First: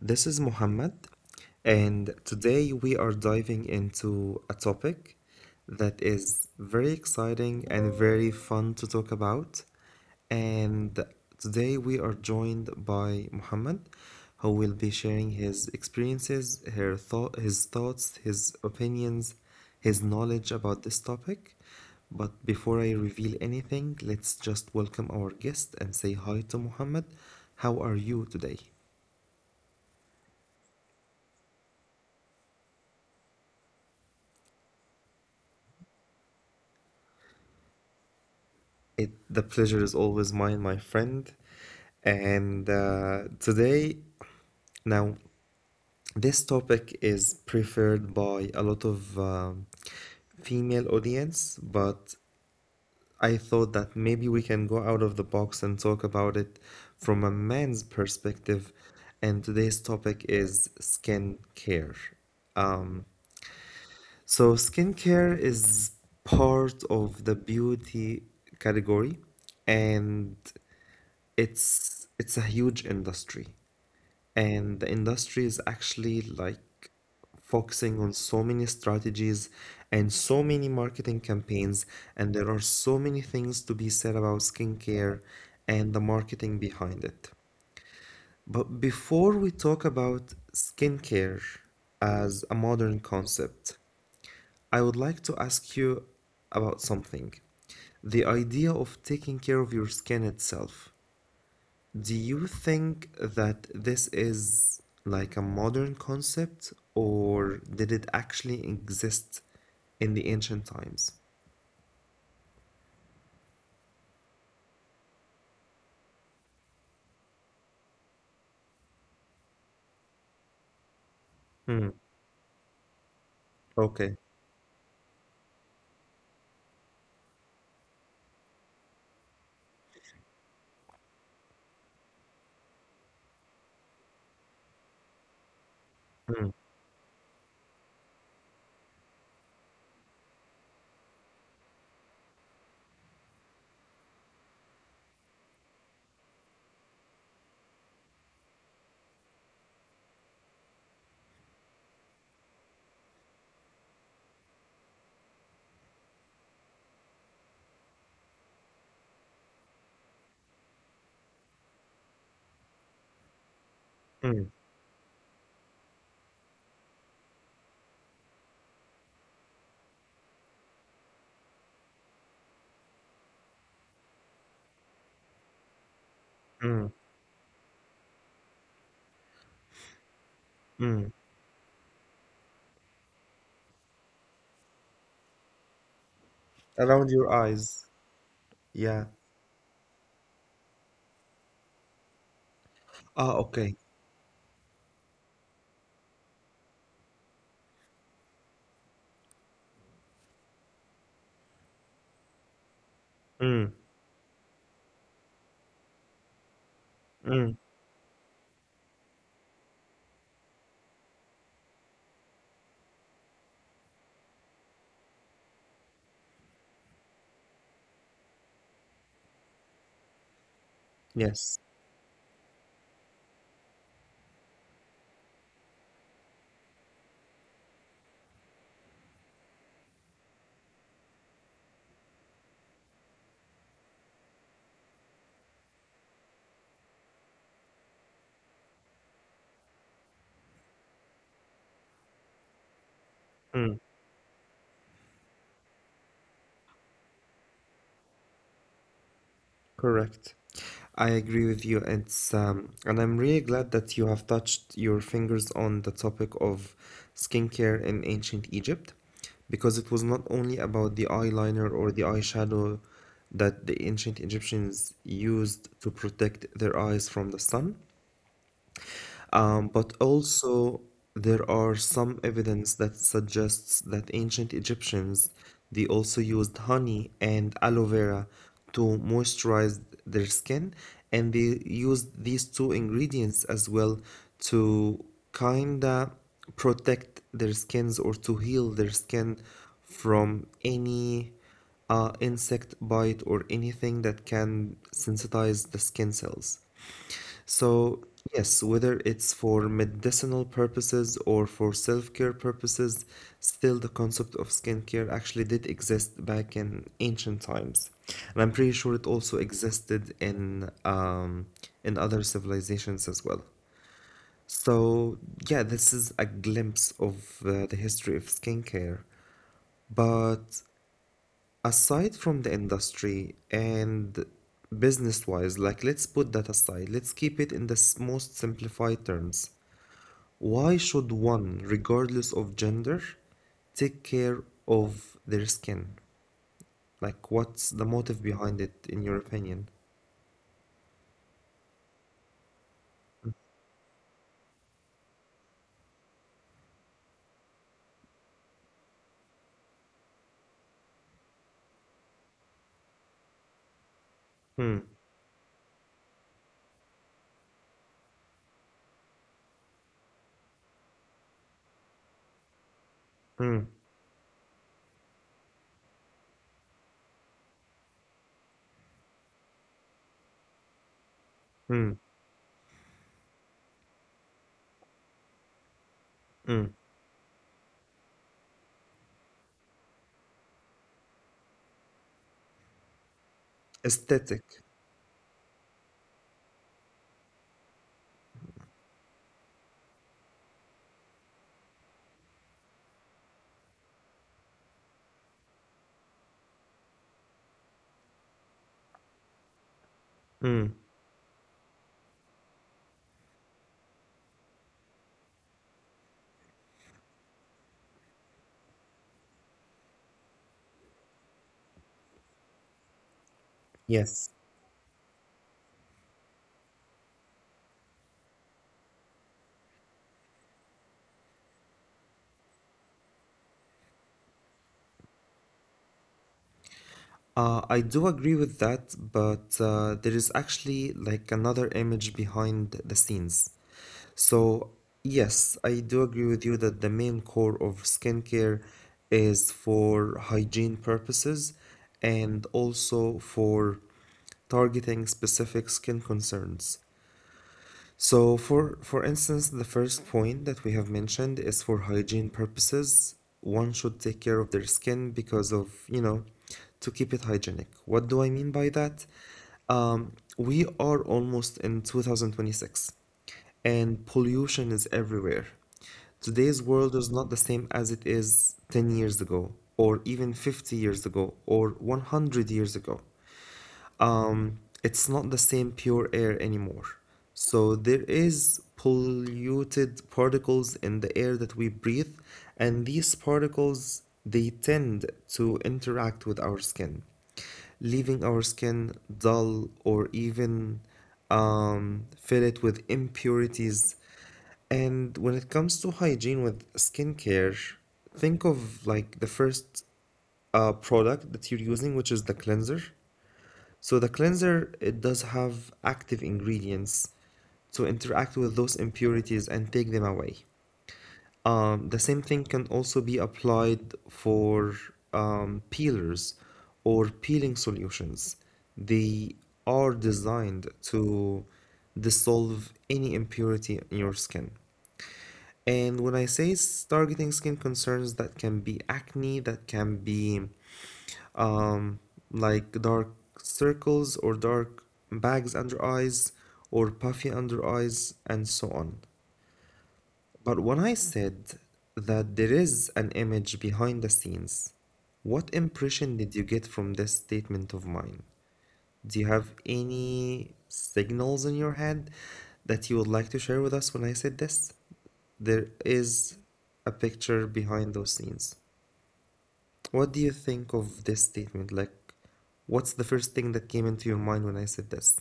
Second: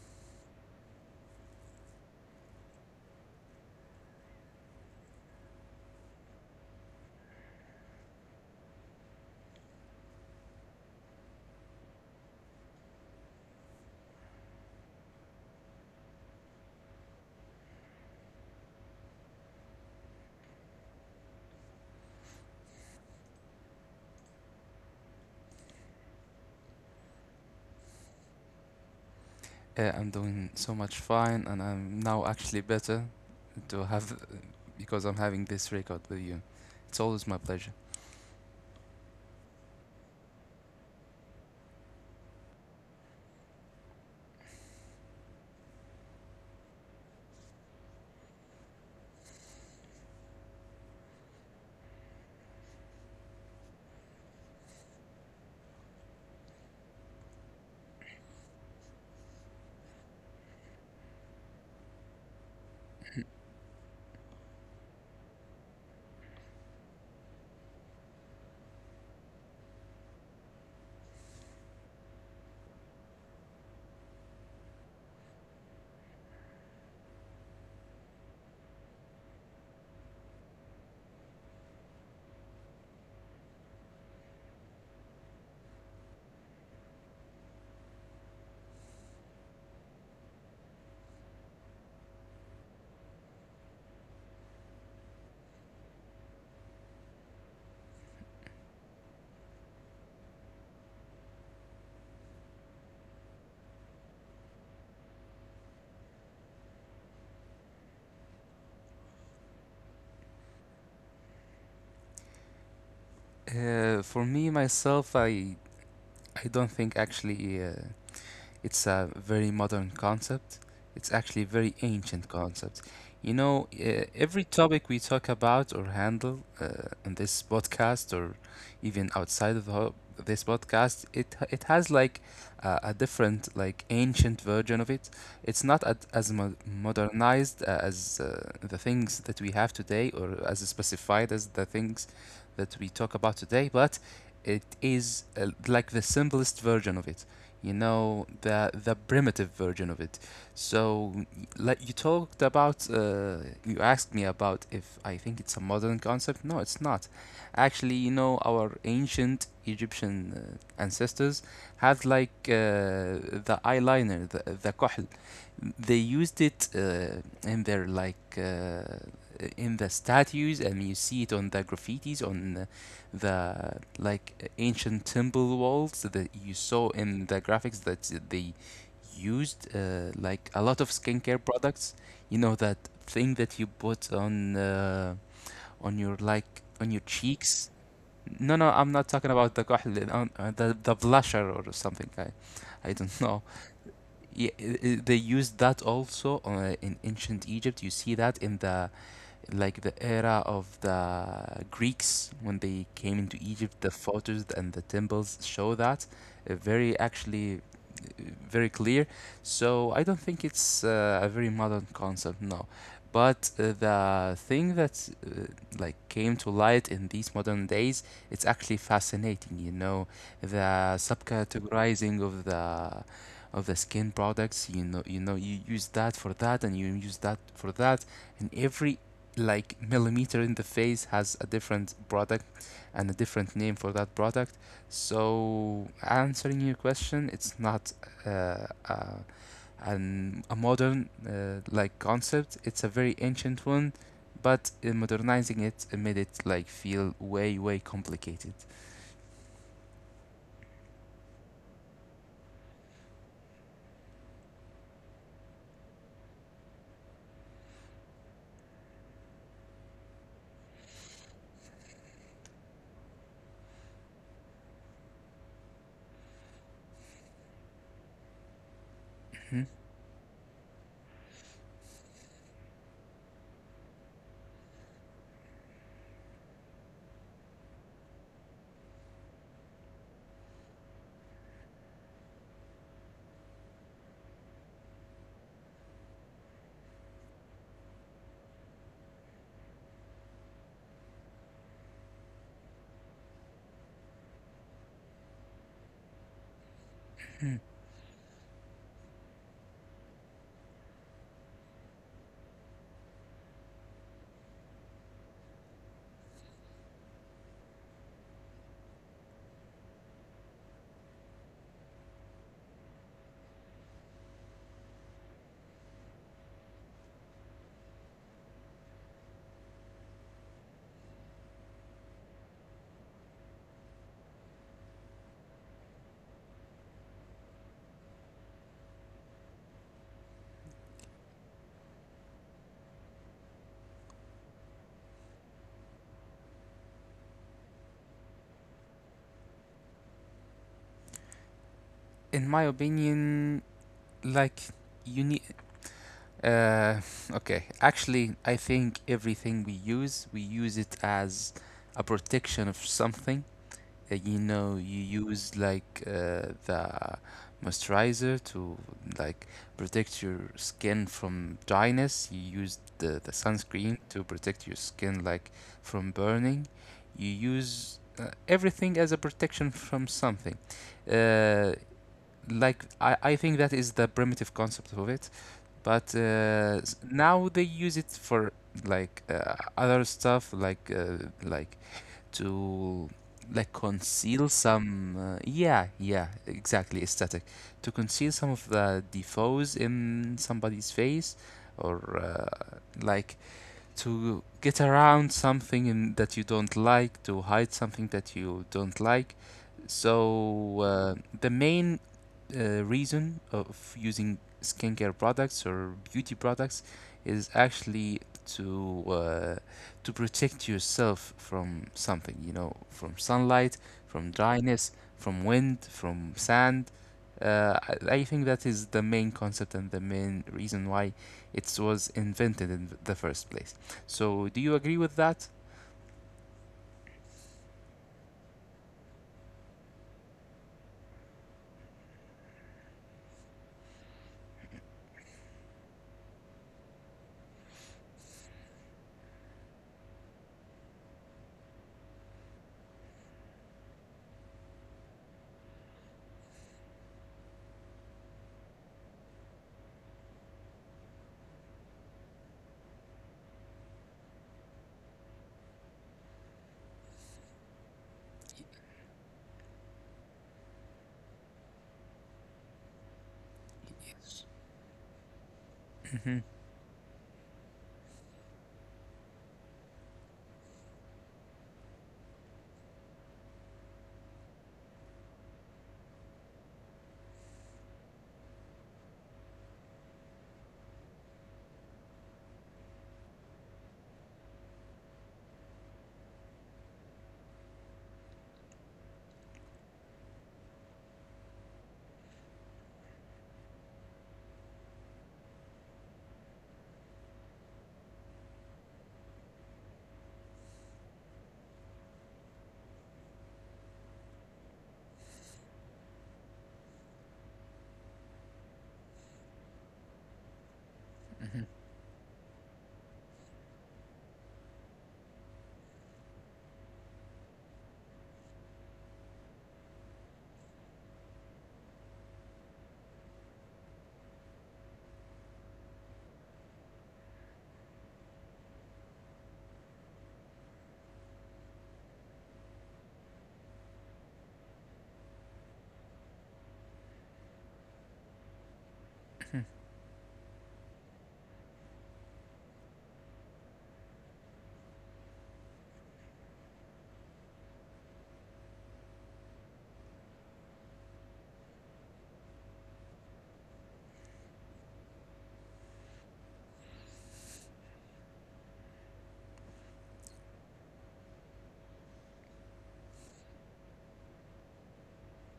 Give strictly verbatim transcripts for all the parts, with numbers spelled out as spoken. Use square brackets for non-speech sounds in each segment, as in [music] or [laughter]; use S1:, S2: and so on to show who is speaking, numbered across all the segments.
S1: This is Muhammad, and today we are diving into a topic that is very exciting and very fun to talk about. And today we are joined by Muhammad, who will be sharing his experiences, her thought, his thoughts, his opinions, his knowledge about this topic. But before I reveal anything, let's just welcome our guest and say hi to Mohammed. How are you today?
S2: Uh, I'm doing so much fine, and I'm now actually better to have because I'm having this record with you. It's always my pleasure.
S1: It, the pleasure is always mine, my friend. And uh, today, now, this topic is preferred by a lot of um, female audience, but I thought that maybe we can go out of the box and talk about it from a man's perspective. And today's topic is skin care. So, skincare is part of the beauty category, and it's it's a huge industry. And the industry is actually like focusing on so many strategies and so many marketing campaigns, and there are so many things to be said about skincare and the marketing behind it. But before we talk about skincare as a modern concept, I would like to ask you about something. The idea of taking care of your skin itself. Do you think that this is like a modern concept, or did it actually exist in the ancient times?
S2: Uh, for me myself, I I don't think actually uh, it's a very modern concept. It's actually a very
S1: Hmm.
S2: ancient concept. You know, uh, every
S1: Okay.
S2: topic we talk about or handle uh, in this podcast or even outside of the ho- this podcast, it it has like uh, a different like ancient version of it. It's not at, as mo-
S1: Hmm.
S2: modernized uh, as uh, the things that we have today or as specified as the things that we talk about today, but it is uh, like the simplest version of it. You know, the the primitive version of it. So like you talked about, uh, you asked me about if I think it's a modern concept. No, it's not. Actually, you know, our ancient Egyptian uh, ancestors had like uh, the eyeliner, the, the
S1: Hmm.
S2: kohl. They used it uh, in their like uh, in the statues, and you see it on the graffitis on uh, the like ancient temple walls, that you saw
S1: Hmm.
S2: in the graphics, that they used uh, like a lot of
S1: Hmm.
S2: skincare products. You know, that thing that you put on uh, on your like on your
S1: Around your
S2: cheeks.
S1: eyes.
S2: No, no, I'm not talking
S1: Yeah.
S2: about the كحل, um, uh, the, the blusher or something. I i don't [laughs] know.
S1: Ah, okay.
S2: Yeah, i- i- they used that also uh, in ancient Egypt. You see that in the like the era of the Greeks when they came into Egypt, the
S1: Hmm.
S2: photos and the temples show that uh, very actually
S1: Hmm.
S2: uh, very clear. So I don't think it's uh, a very modern concept, no. But uh, the thing that uh, like came to light in these modern days, it's actually fascinating. You know, the
S1: Yes.
S2: subcategorizing of the of the skin products. You know, you know, you use that for that, and you use that for that, and every like millimeter in the face has a different product and a different name for that product. So answering your question, it's not uh, uh, an, a modern uh, like concept. It's a very ancient one, but in modernizing it, it made it like feel way way complicated.
S1: Correct. I agree with you. It's um, and I'm really glad that you have touched your fingers on the topic of skincare in ancient Egypt, because it was not only about the eyeliner or the eyeshadow that the ancient Egyptians used to protect their eyes from the sun,
S2: Mhm.
S1: um, but also, there are some evidence that suggests that ancient Egyptians they also used honey and aloe vera to moisturize their skin, and they used these two ingredients as well to kinda protect their skins or to heal their skin from any uh, insect bite or anything that can sensitize the skin cells. So, yes, whether it's for medicinal purposes or for self-care purposes, still the concept of skincare actually did exist back in ancient times. And I'm pretty sure it also existed in um, in other civilizations as well. So, yeah, this is a glimpse of uh, the history of skincare. But aside from the industry and business wise, like let's put that aside, let's keep it in the s- most simplified terms. Why should one, regardless of gender, take care of their skin? Like, what's the motive behind it, in your opinion?
S2: In my opinion, like you need. Uh, okay, actually, I think everything we use, we use it as a protection of something. Uh, you know, you
S1: Hmm,
S2: use like uh, the moisturizer to like protect your skin from dryness. You use the, the sunscreen
S1: hmm,
S2: to protect your skin like from burning. You use uh, everything as a protection from something uh,
S1: hmm,
S2: like I, I think that is the primitive concept of it. But uh, s-
S1: hmm.
S2: now they use it for like uh, other stuff like uh, like to like conceal
S1: Aesthetic.
S2: some uh, yeah, yeah, exactly, aesthetic, to conceal some of the defoes in somebody's face or uh, like to get around something in, that you don't like, to hide something that you don't like. So,
S1: Hmm,
S2: uh, the main uh, reason of using skincare products or beauty products is actually to uh, to protect yourself from something, you know, from sunlight, from
S1: yes.
S2: dryness, from wind, from sand. Uh, I, I think that is the main concept and the main reason why it was invented in the first place. So, do you agree with that?
S1: Uh, I do agree with that, but uh, there is actually like another image behind the scenes. So, yes, I do agree with you that the main core of skincare is for hygiene purposes and also for targeting specific skin concerns. So for for instance, the first point that we have mentioned is for hygiene purposes, one should take care of their skin because of, you know, to keep it hygienic. What do I mean by that? Um, we are almost in twenty twenty-six and pollution is everywhere.
S2: Hmm.
S1: Today's world is not the same as it is ten years ago or even fifty years ago or one hundred years ago um, it's not the same pure air anymore. So there is polluted particles in the air that we breathe, and these particles they tend to interact with our skin, leaving our skin dull or even um, fill it with impurities. And when it comes to hygiene with skincare, think of like the first uh, product that you're using, which is the cleanser. So the cleanser, it does have active ingredients to interact with those impurities and take them away.
S2: Hmm.
S1: Um, the same thing can also be applied for um, peelers or peeling solutions. They are designed to dissolve any impurity in your skin. And when I say it's targeting skin concerns, that can be acne, that can be um, like dark circles or dark bags under eyes or puffy under eyes and so on. But when I said that there is an image behind the scenes, what impression did you get from this statement of mine? Do you have any signals in your head that you would like to share with us when I said this? There is a picture behind those scenes. What do you think of this statement? Like, what's the first thing that came into your mind when I said this?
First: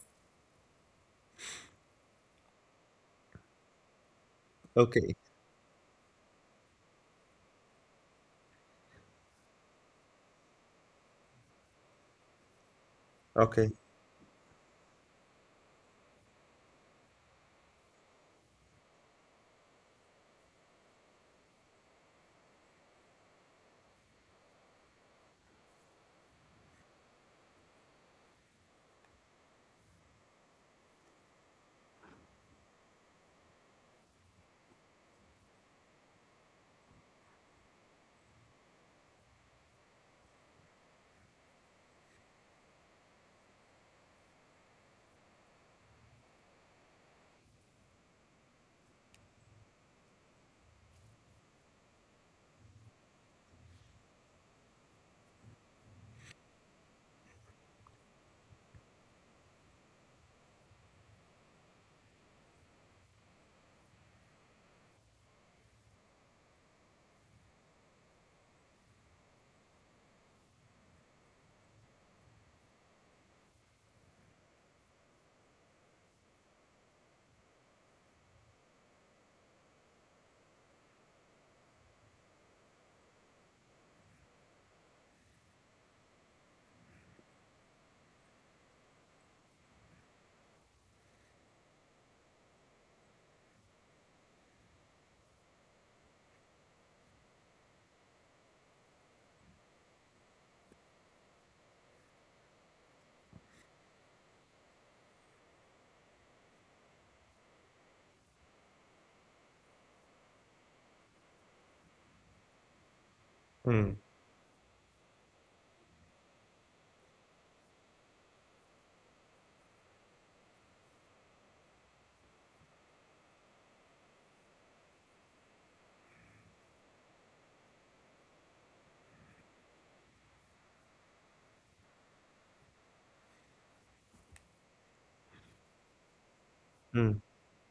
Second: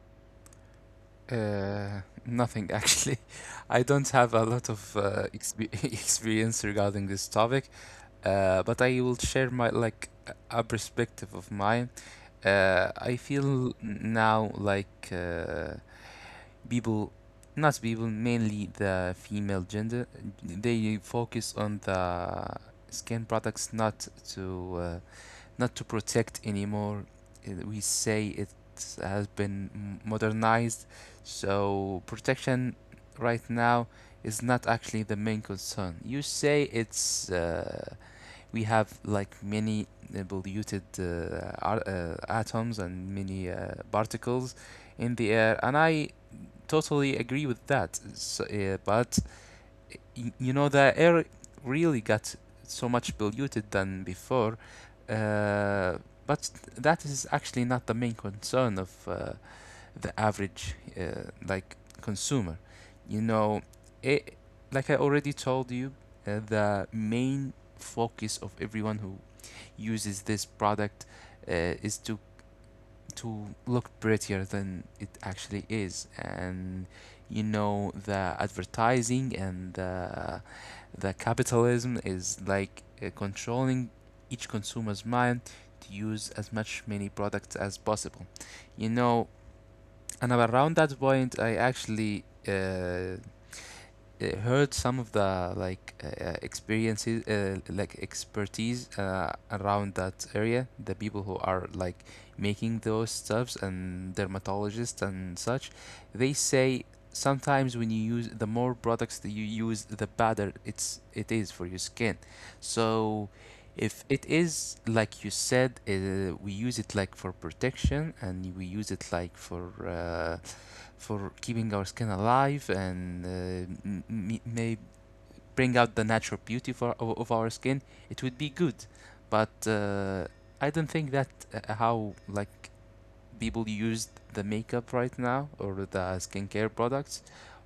S2: Uh, nothing actually. [laughs] I don't have a lot of
S1: Okay,
S2: uh, expe [laughs] experience regarding this topic, uh, but I will share my like a perspective of mine. Uh, I
S1: okay.
S2: feel now like uh, people, not people, mainly the female gender, they focus on the skin products not to uh, not to protect anymore. Uh, We say it has been modernized, so protection right now is not actually the main concern. You say it's uh, we have like many uh, polluted uh, uh, atoms and many uh, particles in the air, and I totally agree with that. So, uh, but you know the air really got so much polluted than before uh, but that is actually not the main concern of uh, the average uh, like consumer. You know, it, like I already told you, uh, the main focus of everyone who uses this product uh, is to to look prettier than it actually is. And you know, the advertising and the, the capitalism is like uh, controlling each consumer's mind to use as much many products as possible. You know, and around that point I actually uh, uh, heard some of the like uh, uh, experiences uh, like expertise uh, around that area, the people who are like making those stuffs and dermatologists and such. They say sometimes when you use the more products that you use, the better it's it is for your skin. So
S1: Mm,
S2: if it is like you said, uh, we use it like for protection and we use it like for uh, for keeping our skin alive and uh, m- may bring out the natural beauty for, of, of our skin, it would be good. But uh, I don't think that uh, how like people use the makeup right now or the skincare
S1: mm.
S2: products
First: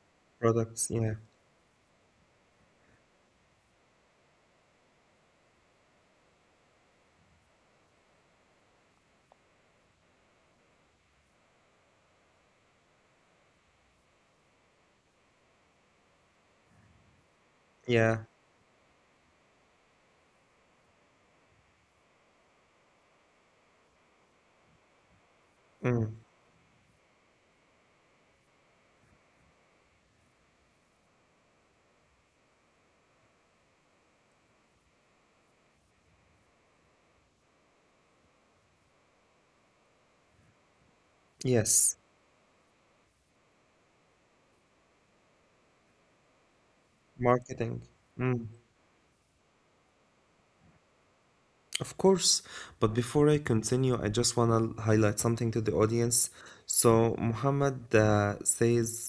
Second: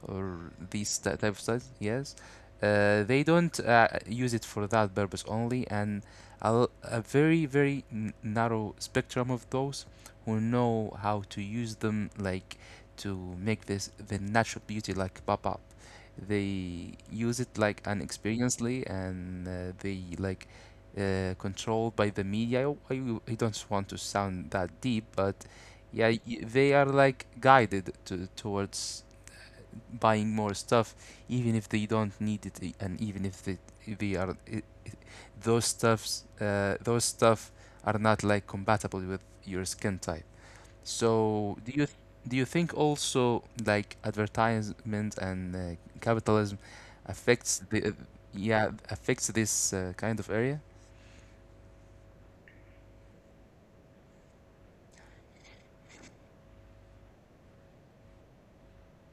S2: or
S1: Products,
S2: these ty-
S1: yeah,
S2: type of stuff. Yes, uh, they don't uh, use it for that purpose only, and a, l- a very, very n- narrow spectrum of those who know how to use them, like to make this the natural beauty like pop up. They use it like
S1: yeah.
S2: unexperiencedly, and uh, they like uh, controlled by the media. I, I, I don't want to sound that deep, but yeah,
S1: Mm.
S2: y- they are like guided to, towards buying more stuff, even if they don't need it, e- and even if they, they are I I- those stuffs, uh, those stuff are not like compatible with your skin type. So, do you
S1: Yes,
S2: do you think also like advertisement and uh, capitalism affects
S1: marketing.
S2: the uh,
S1: Mm.
S2: yeah, affects this uh, kind of area?
S1: Of course. But before I continue, I just want to highlight something to the audience. So Muhammad uh, says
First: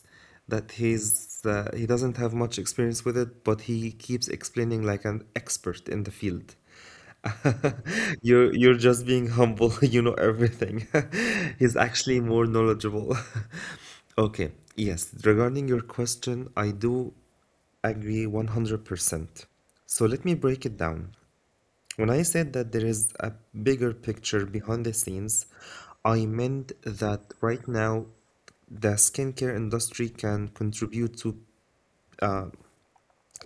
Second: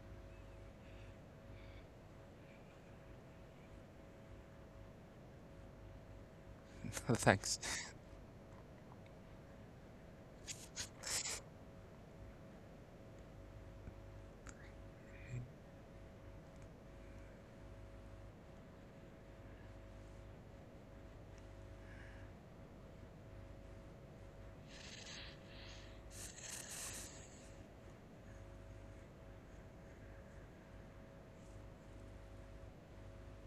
S1: that he's uh, he doesn't have much experience with it, but he keeps explaining like an expert in the field.
S2: [laughs] Thanks.
S1: You're you're just being humble. [laughs] You know everything. [laughs] He's actually more knowledgeable. [laughs] Okay. Yes, regarding your question, I do agree one hundred percent. So let me break it down. When I said that there is a bigger picture behind the scenes, I meant that right now the skincare industry can contribute to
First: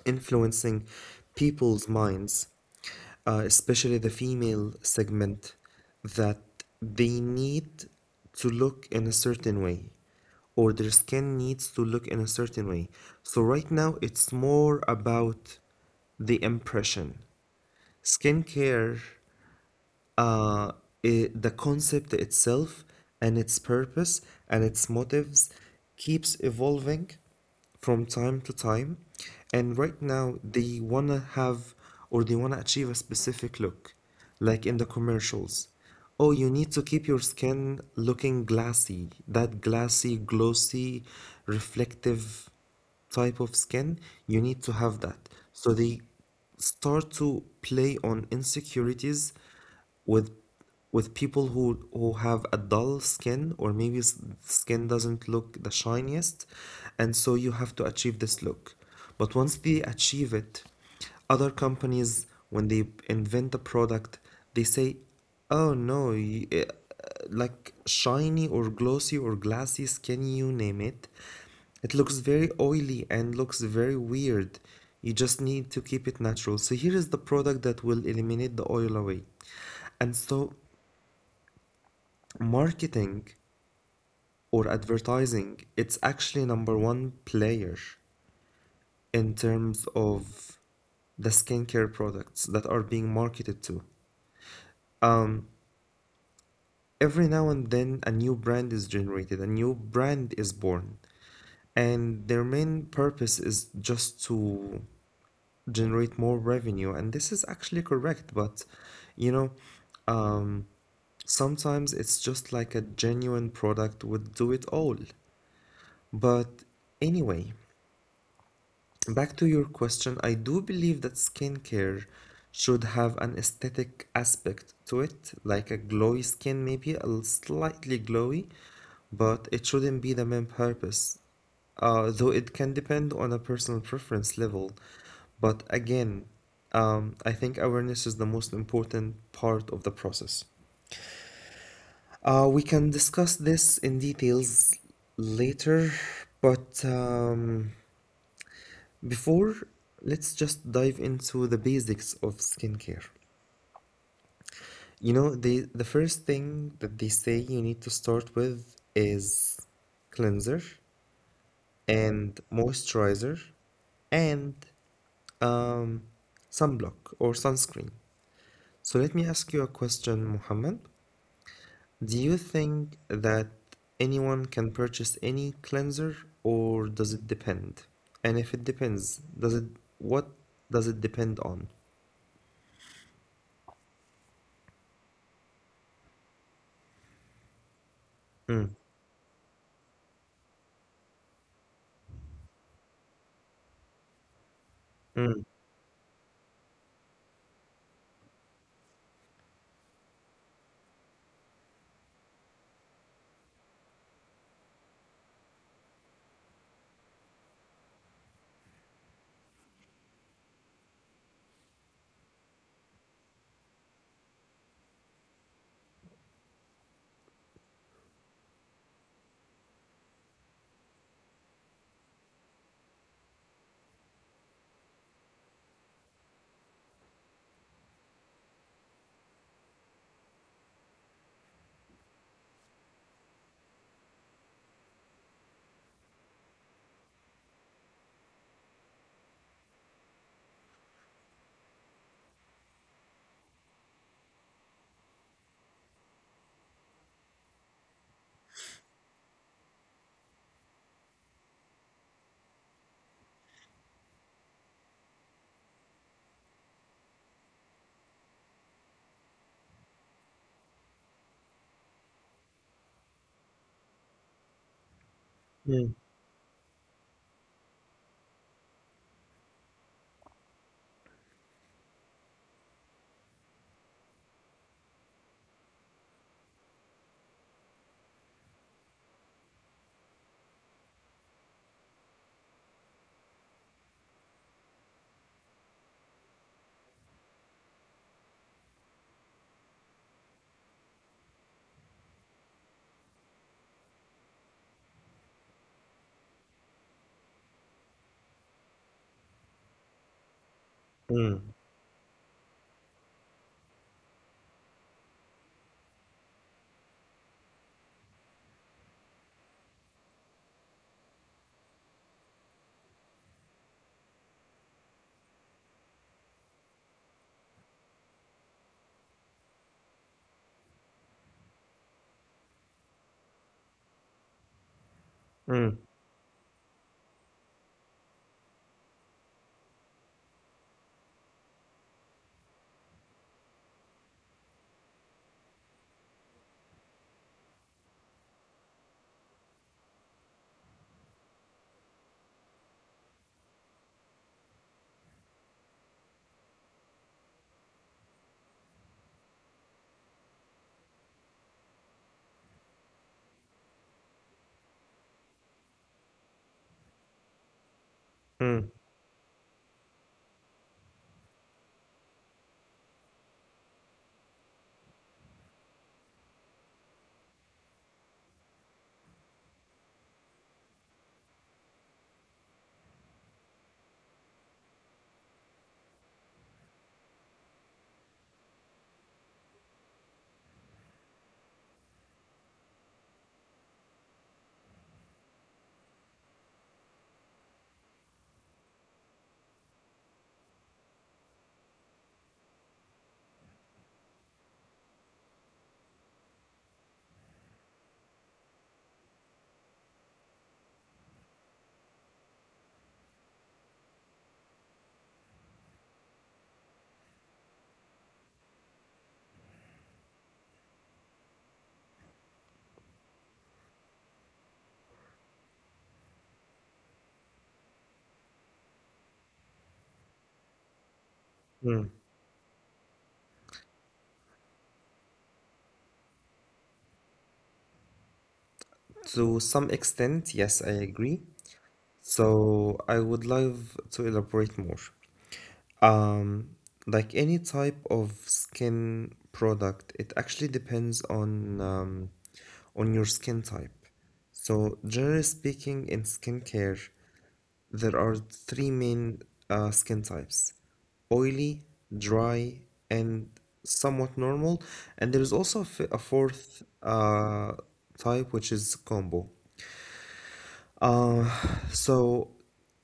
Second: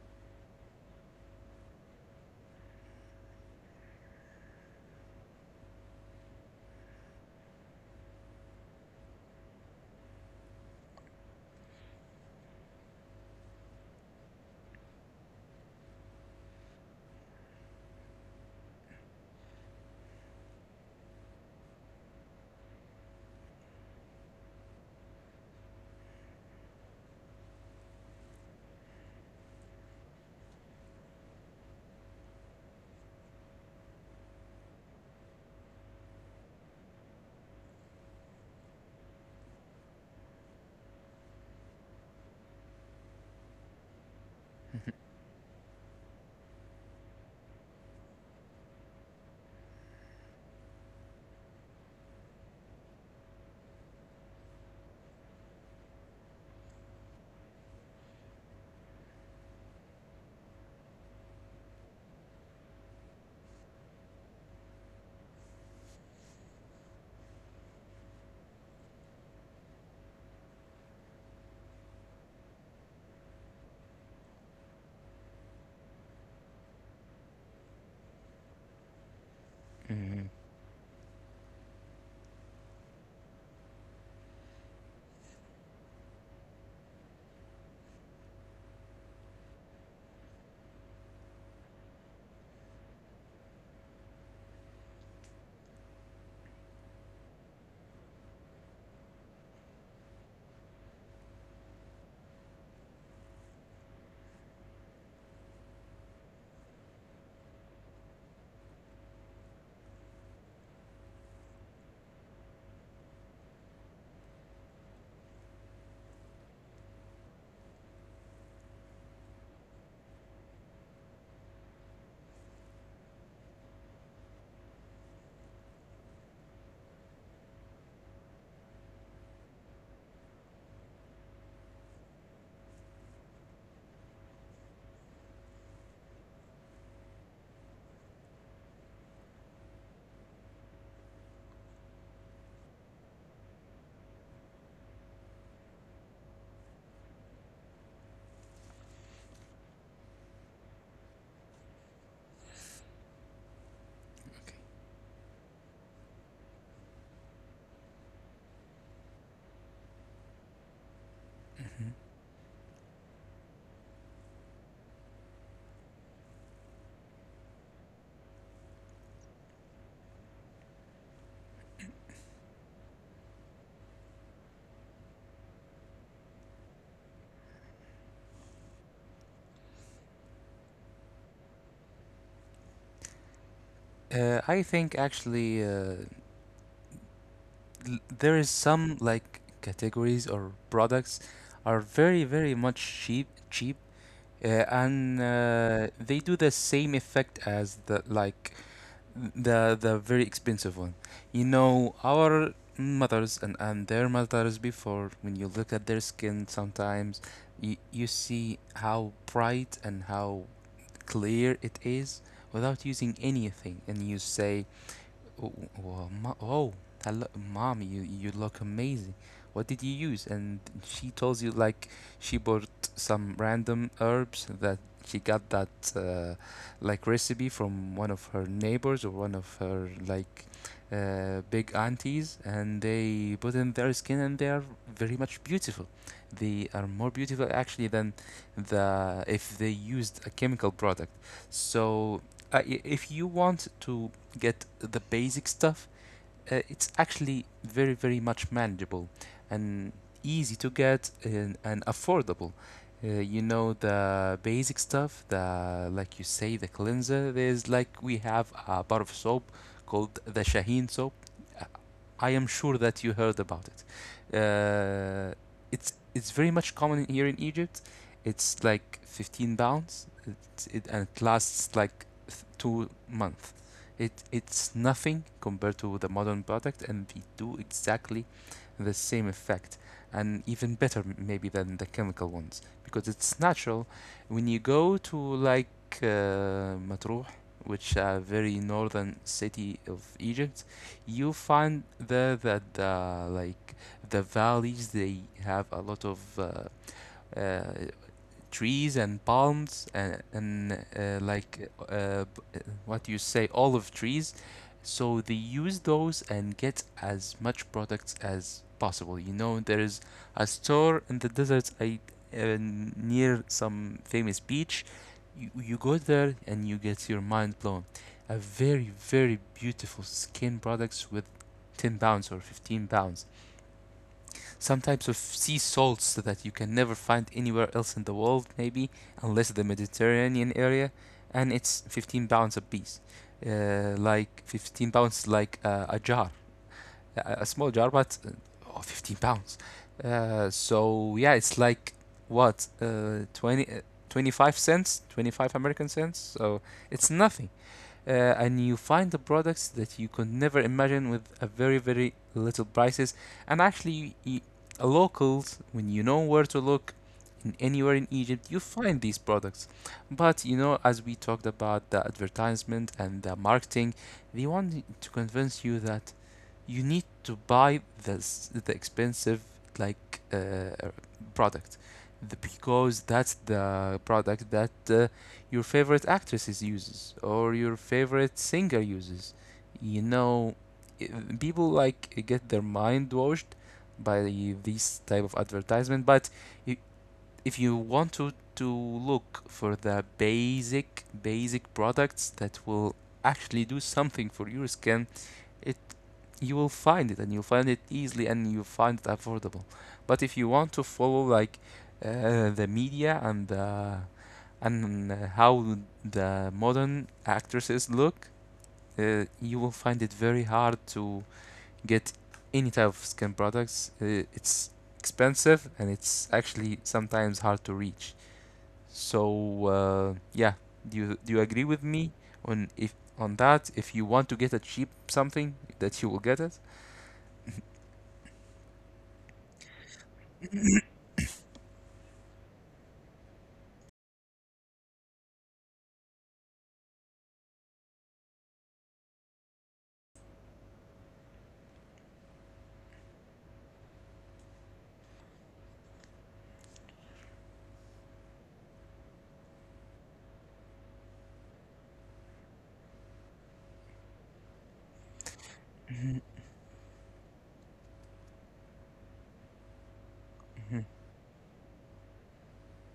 S1: influencing people's minds, uh, especially the female segment, that they need to look in a certain way or their skin needs to look in a certain way. So, right now, it's more about the impression. Skincare uh, I the concept itself and its purpose and its motives keeps evolving from time to time. And right now, they want to have or they want to achieve a specific look, like in the commercials. Oh, you need to keep your skin looking glassy, that glassy, glossy, reflective type of skin, you need to
S2: [laughs]
S1: have that. So they start to play on insecurities with with people who who have a dull skin or maybe s- skin doesn't look the shiniest and so you have to achieve this look but once they achieve it other companies when they invent a product they say oh no y- eh, like shiny or glossy or glassy skin, you name it, it looks very oily and looks very weird. You just need to keep it natural. So here is the product that will eliminate the oil away.
S2: Mhm.
S1: And so marketing or advertising, it's actually number one player in terms of the skincare products that are being marketed to. Um, every now and then a new brand is generated, a new brand is born, and their main purpose is just to generate more revenue and this is actually correct but you know um sometimes it's just like a genuine product would do it all but anyway back to your question, I do believe that skincare should have an aesthetic aspect to it, like a glowy skin, maybe a l- slightly glowy, but it shouldn't be the main purpose. Uh, though it can depend on a personal preference level. But again, um, I think awareness is the most important part of the process. Uh, we can discuss this in details later, but um, before, let's just dive into the basics of skincare.
S2: Okay.
S1: You know, the the first thing that they say you need to start with is cleanser and moisturizer and um, sunblock or sunscreen. So let me ask you a question, Mohammed. Do you think that anyone can purchase any cleanser or does it depend? And if it depends, does it what does it depend on?
S2: Uh, I think actually uh, l- there is
S1: Mm.
S2: some like categories or products are very very much cheap cheap, uh, and
S1: Mm.
S2: uh, they do the same effect as the like the the very expensive one. You know, our mothers and, and their mothers before, when you look at their skin sometimes, you, you see how bright and how clear it is without using anything, and you say, Oh, well, mo- oh, hello, mom, you you look amazing. What did you use? And she tells you like she bought some random herbs that she got that uh, like recipe from one of her neighbors or one of her like uh, big aunties, and they put in their skin, and they are very much beautiful. They are more beautiful actually than the if they used a chemical product. So uh, i- if you want to get the basic stuff, uh, it's actually very, very much manageable and easy to get and, and affordable. Uh, you know, the basic stuff, the like you say the cleanser. There's like we have a bar of soap called the Shaheen soap. I am sure that you heard about it. Uh, it's
S1: Mm,
S2: it's very much common here in Egypt. It's like fifteen pounds, it, it, and it lasts like two months. It it's nothing compared to the modern product, and they do exactly the same effect, and even better maybe than the chemical ones because it's natural. When you go to like uh, Matruh, which a very northern city of Egypt, you find there that uh, like the valleys, they have a lot of uh, uh, trees and palms and, and uh,
S1: mm,
S2: like uh, uh, what you say olive trees. So they use those and get as much products as possible. You know, there is a store in the deserts I, uh, near some famous beach. you, you go there and you get your mind blown. A very very beautiful skin products with ten pounds or fifteen pounds, some types of sea
S1: mm,
S2: salts that you can never find anywhere else in the world, maybe, unless the Mediterranean area, and it's fifteen pounds a piece. Uh, like fifteen pounds, like uh, a jar, a, a small jar, but uh, oh, fifteen pounds. Uh, so yeah, it's like what uh, twenty, uh, twenty-five cents, twenty-five American cents. So it's nothing, uh, and you find the products that you could never imagine with a very very little prices. And actually, y a locals, when you know where to look, in anywhere in Egypt you
S1: mm,
S2: find these products. But you know, as we talked about, the advertisement and the marketing, they want to convince you that you need to buy this, the expensive, like uh, product, the, because that's the product that uh, your favorite actresses uses or your favorite singer uses, you know. i- People like get their mind washed by this type of advertisement. But i- if you want to to look for the basic basic products that will actually do something for your skin, it you will find it, and you'll find it easily, and you'll find it affordable. But if you want to follow, like, uh, the media, and uh, and uh, how the modern actresses look, uh, you will find it very hard to get any type of skin products. Uh, it's expensive, and it's actually sometimes hard to reach. So uh, yeah, do you do you agree with
S1: mm.
S2: me on, if, on that, if you want to get a cheap something, that you will get it?
S1: To some extent, yes, I agree. So I would love to elaborate more. Um, like any type of skin product, it actually depends on um, on your skin type. So generally speaking, in skincare, there are three main uh, skin types: oily, dry, and somewhat normal. And there is also a f- a fourth uh, type, which is combo.
S2: Mm-hmm.
S1: Uh, so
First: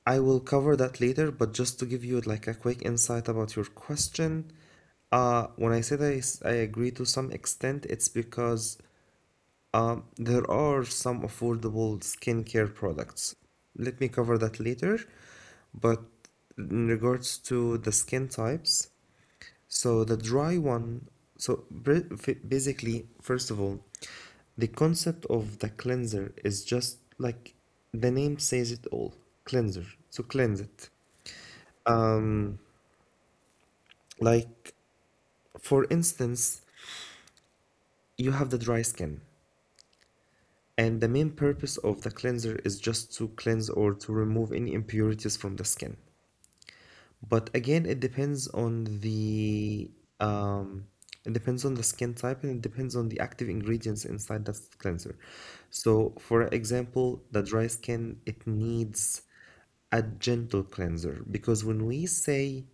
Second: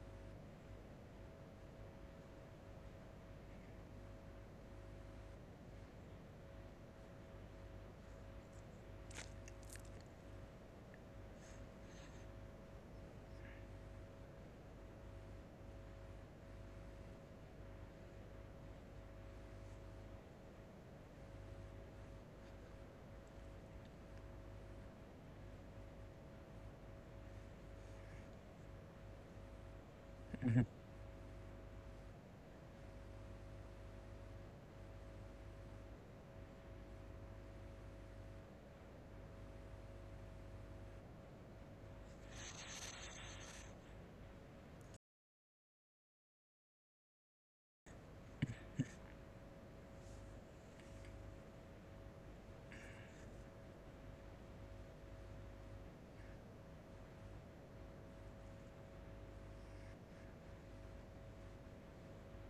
S1: I will cover that later, but just to give you like a quick insight about your question, uh, when I said I, s- I agree to some extent, it's because um, there are some affordable skincare products. Let me cover that later. But in regards to the skin types, so the dry one, so br- f- basically, first of all, the concept of the cleanser is just like the name says it all, cleanser. So
S2: Mm-hmm.
S1: cleanse it. Um, like for instance, you have the dry skin. And the main purpose of the cleanser is just to cleanse or to remove any impurities from the skin. But again, it depends on the um, it depends on the skin type and it depends on the active ingredients inside that cleanser. So, for example, the dry skin, it needs a gentle cleanser because when we say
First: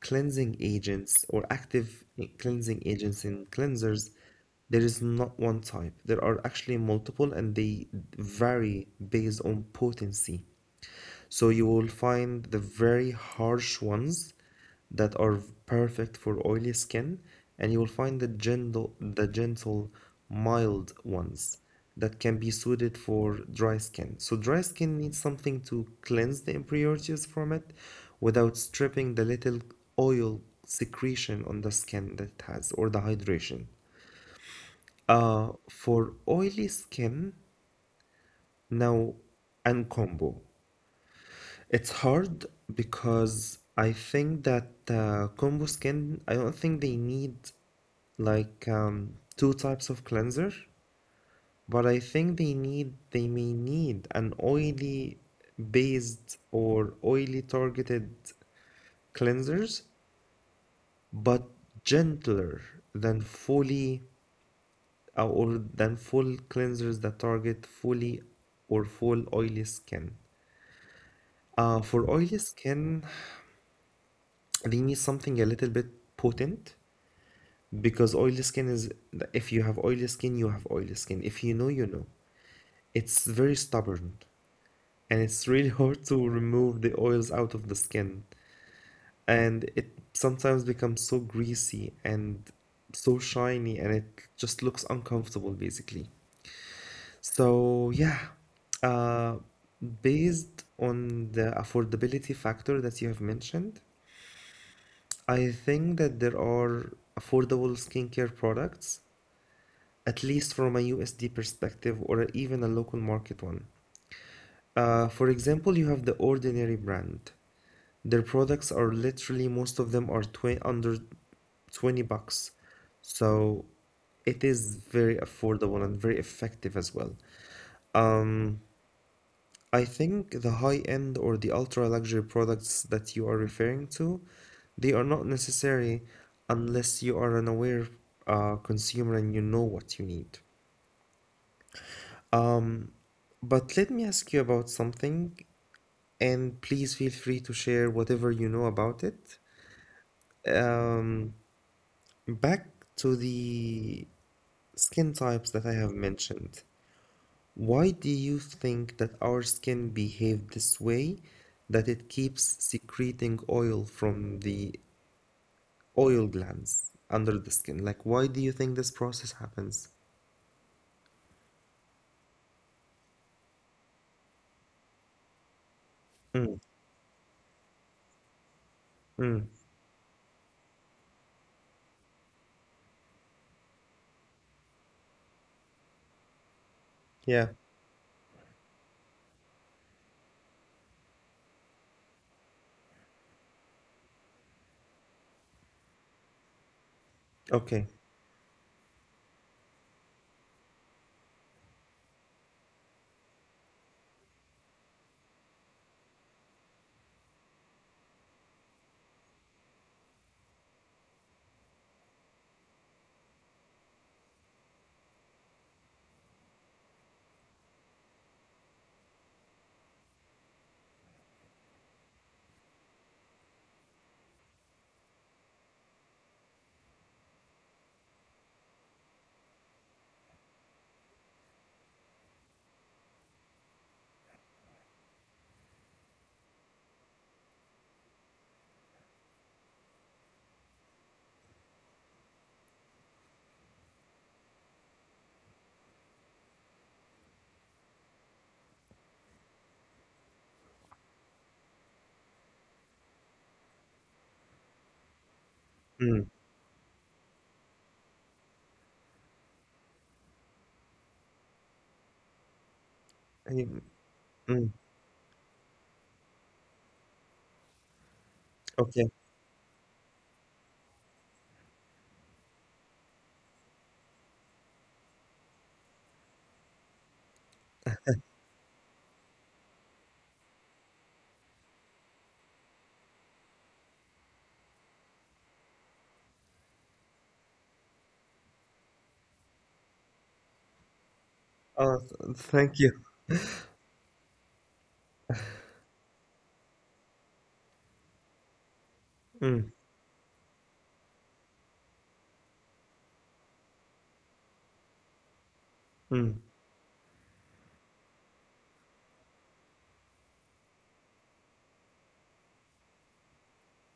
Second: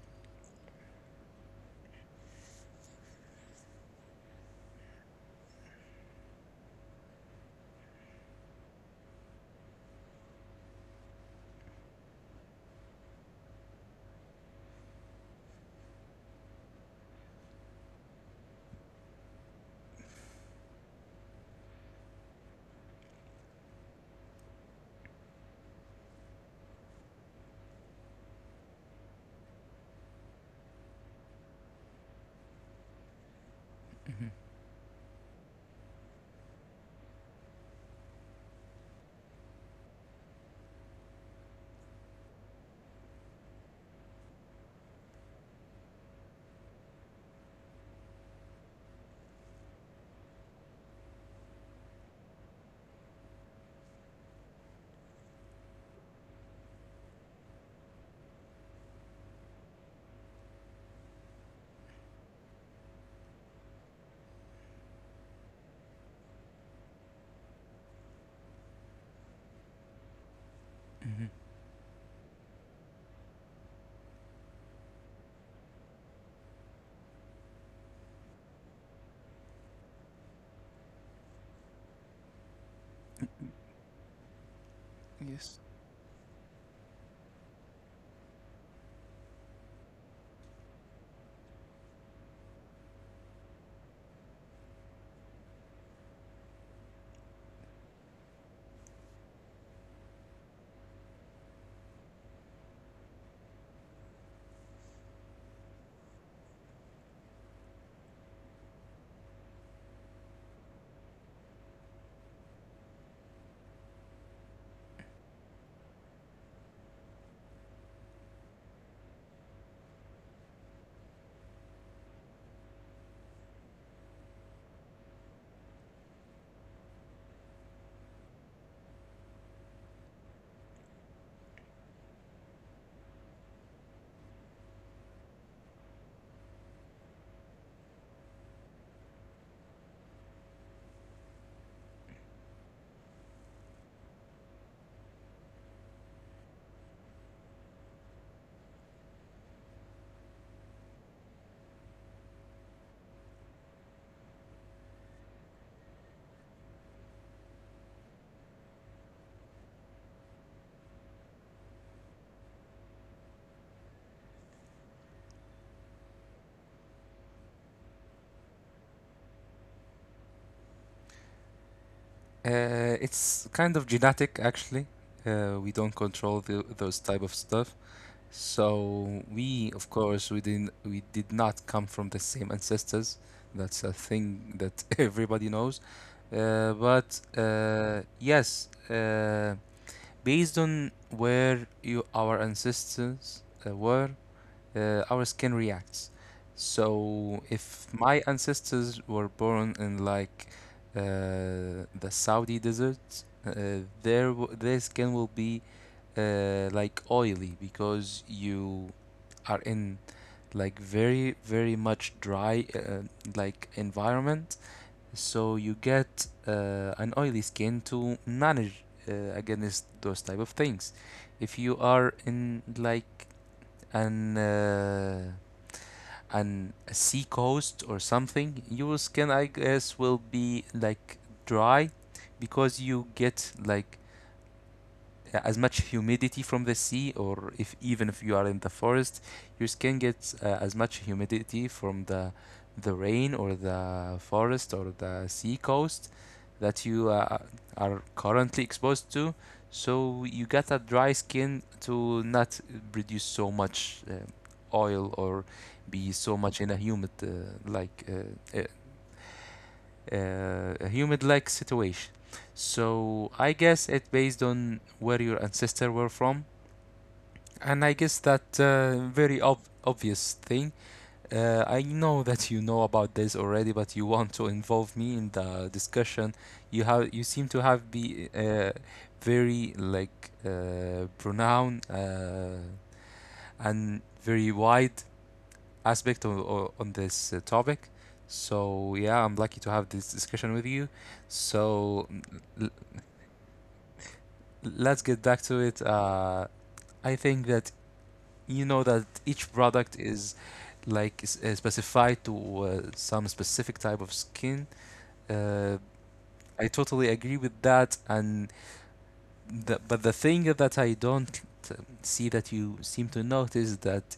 S1: cleansing agents or active cleansing agents and cleansers, there is not one type. There are actually multiple and they vary based on potency. So you will find the very harsh ones that are perfect for oily skin, and you will find the gentle, the gentle, mild ones that can be suited for dry skin. So dry skin needs something to cleanse the impurities from it without stripping the little oil secretion on the skin that it has or the hydration. Uh, for oily skin, now and combo. It's hard because I think that uh, combo skin, I don't think they need like um, two types of cleanser, but I think they need they may need an oily based or oily targeted cleansers, but gentler than fully uh, or than full cleansers that target fully or full oily skin. Uh, for oily skin, they need something a little bit potent. Because oily skin is, if you have oily skin, you have oily skin. If you know, you know. It's very stubborn and
S2: Yes.
S1: it's really [laughs] hard to remove the oils out of the skin. And it sometimes becomes so greasy and so shiny and it just looks uncomfortable basically. So, yeah, uh, based on the affordability factor that you have mentioned, I think that there are affordable skincare products at least from a U S D perspective or even a local market one. Uh, for example, you have the Ordinary brand. Their products are literally most of them are tw- under twenty bucks. So it is very affordable and very effective as well. Um, I think the high end or the ultra luxury products that you are referring to, they are not necessary unless you are an aware uh, consumer and you know what you need. Um, but let me ask you about something, and please feel free to share whatever you know about it. Um, Back to the skin types that I have mentioned. Why do you think that our skin behave this way, that it keeps secreting oil from the oil glands under the skin? Like, why do you think this process happens?
S2: Uh, it's kind of genetic, actually. Uh, we don't control the,
S1: Mm,
S2: those type of stuff. So
S1: mm,
S2: we, of course, we didn't, we did not come from the same ancestors. That's a thing that [laughs] everybody knows. Uh, but
S1: yeah,
S2: uh, yes, uh, based on where you, our ancestors uh, were, uh, our skin reacts. So if
S1: okay.
S2: my ancestors were born in, like, uh, the Saudi deserts, uh, their w- their skin will be, uh, like, oily, because you are in, like, very very much dry, uh, like, environment. So you get uh, an oily skin to manage uh, against those type of things. If you are in, like, and uh, an a sea coast or something, your skin, I guess, will be like dry, because you get, like, uh, as much humidity from the sea. Or if, even if you are in the forest, your skin gets uh, as much humidity from the the rain or the forest or the sea coast that you uh, are currently exposed to. So you get a dry skin to not produce so much uh, oil, or be so
S1: Mm,
S2: much in a humid, uh, like uh, uh, uh, a humid-like situation. So I
S1: I-
S2: guess it, based on
S1: mm,
S2: where your ancestors were from, and I guess that, uh,
S1: okay.
S2: very ob- obvious thing. Uh, I know [laughs] that you know about this already, but you want to involve me in the discussion. You have you seem to have be, uh, very, like, uh, pronoun, uh, and very wide aspect of o- on this, uh, topic. So, yeah, I'm lucky to have this discussion with you. So,
S1: Uh, th-
S2: l-
S1: thank you.
S2: let's get back to it. Uh, I think that you know that each
S1: Mm,
S2: product is, like s- uh, specified to, uh, some specific type of skin. Uh,
S1: mm.
S2: I totally agree with that. And the, but the thing that I don't, t- see that you seem to notice, that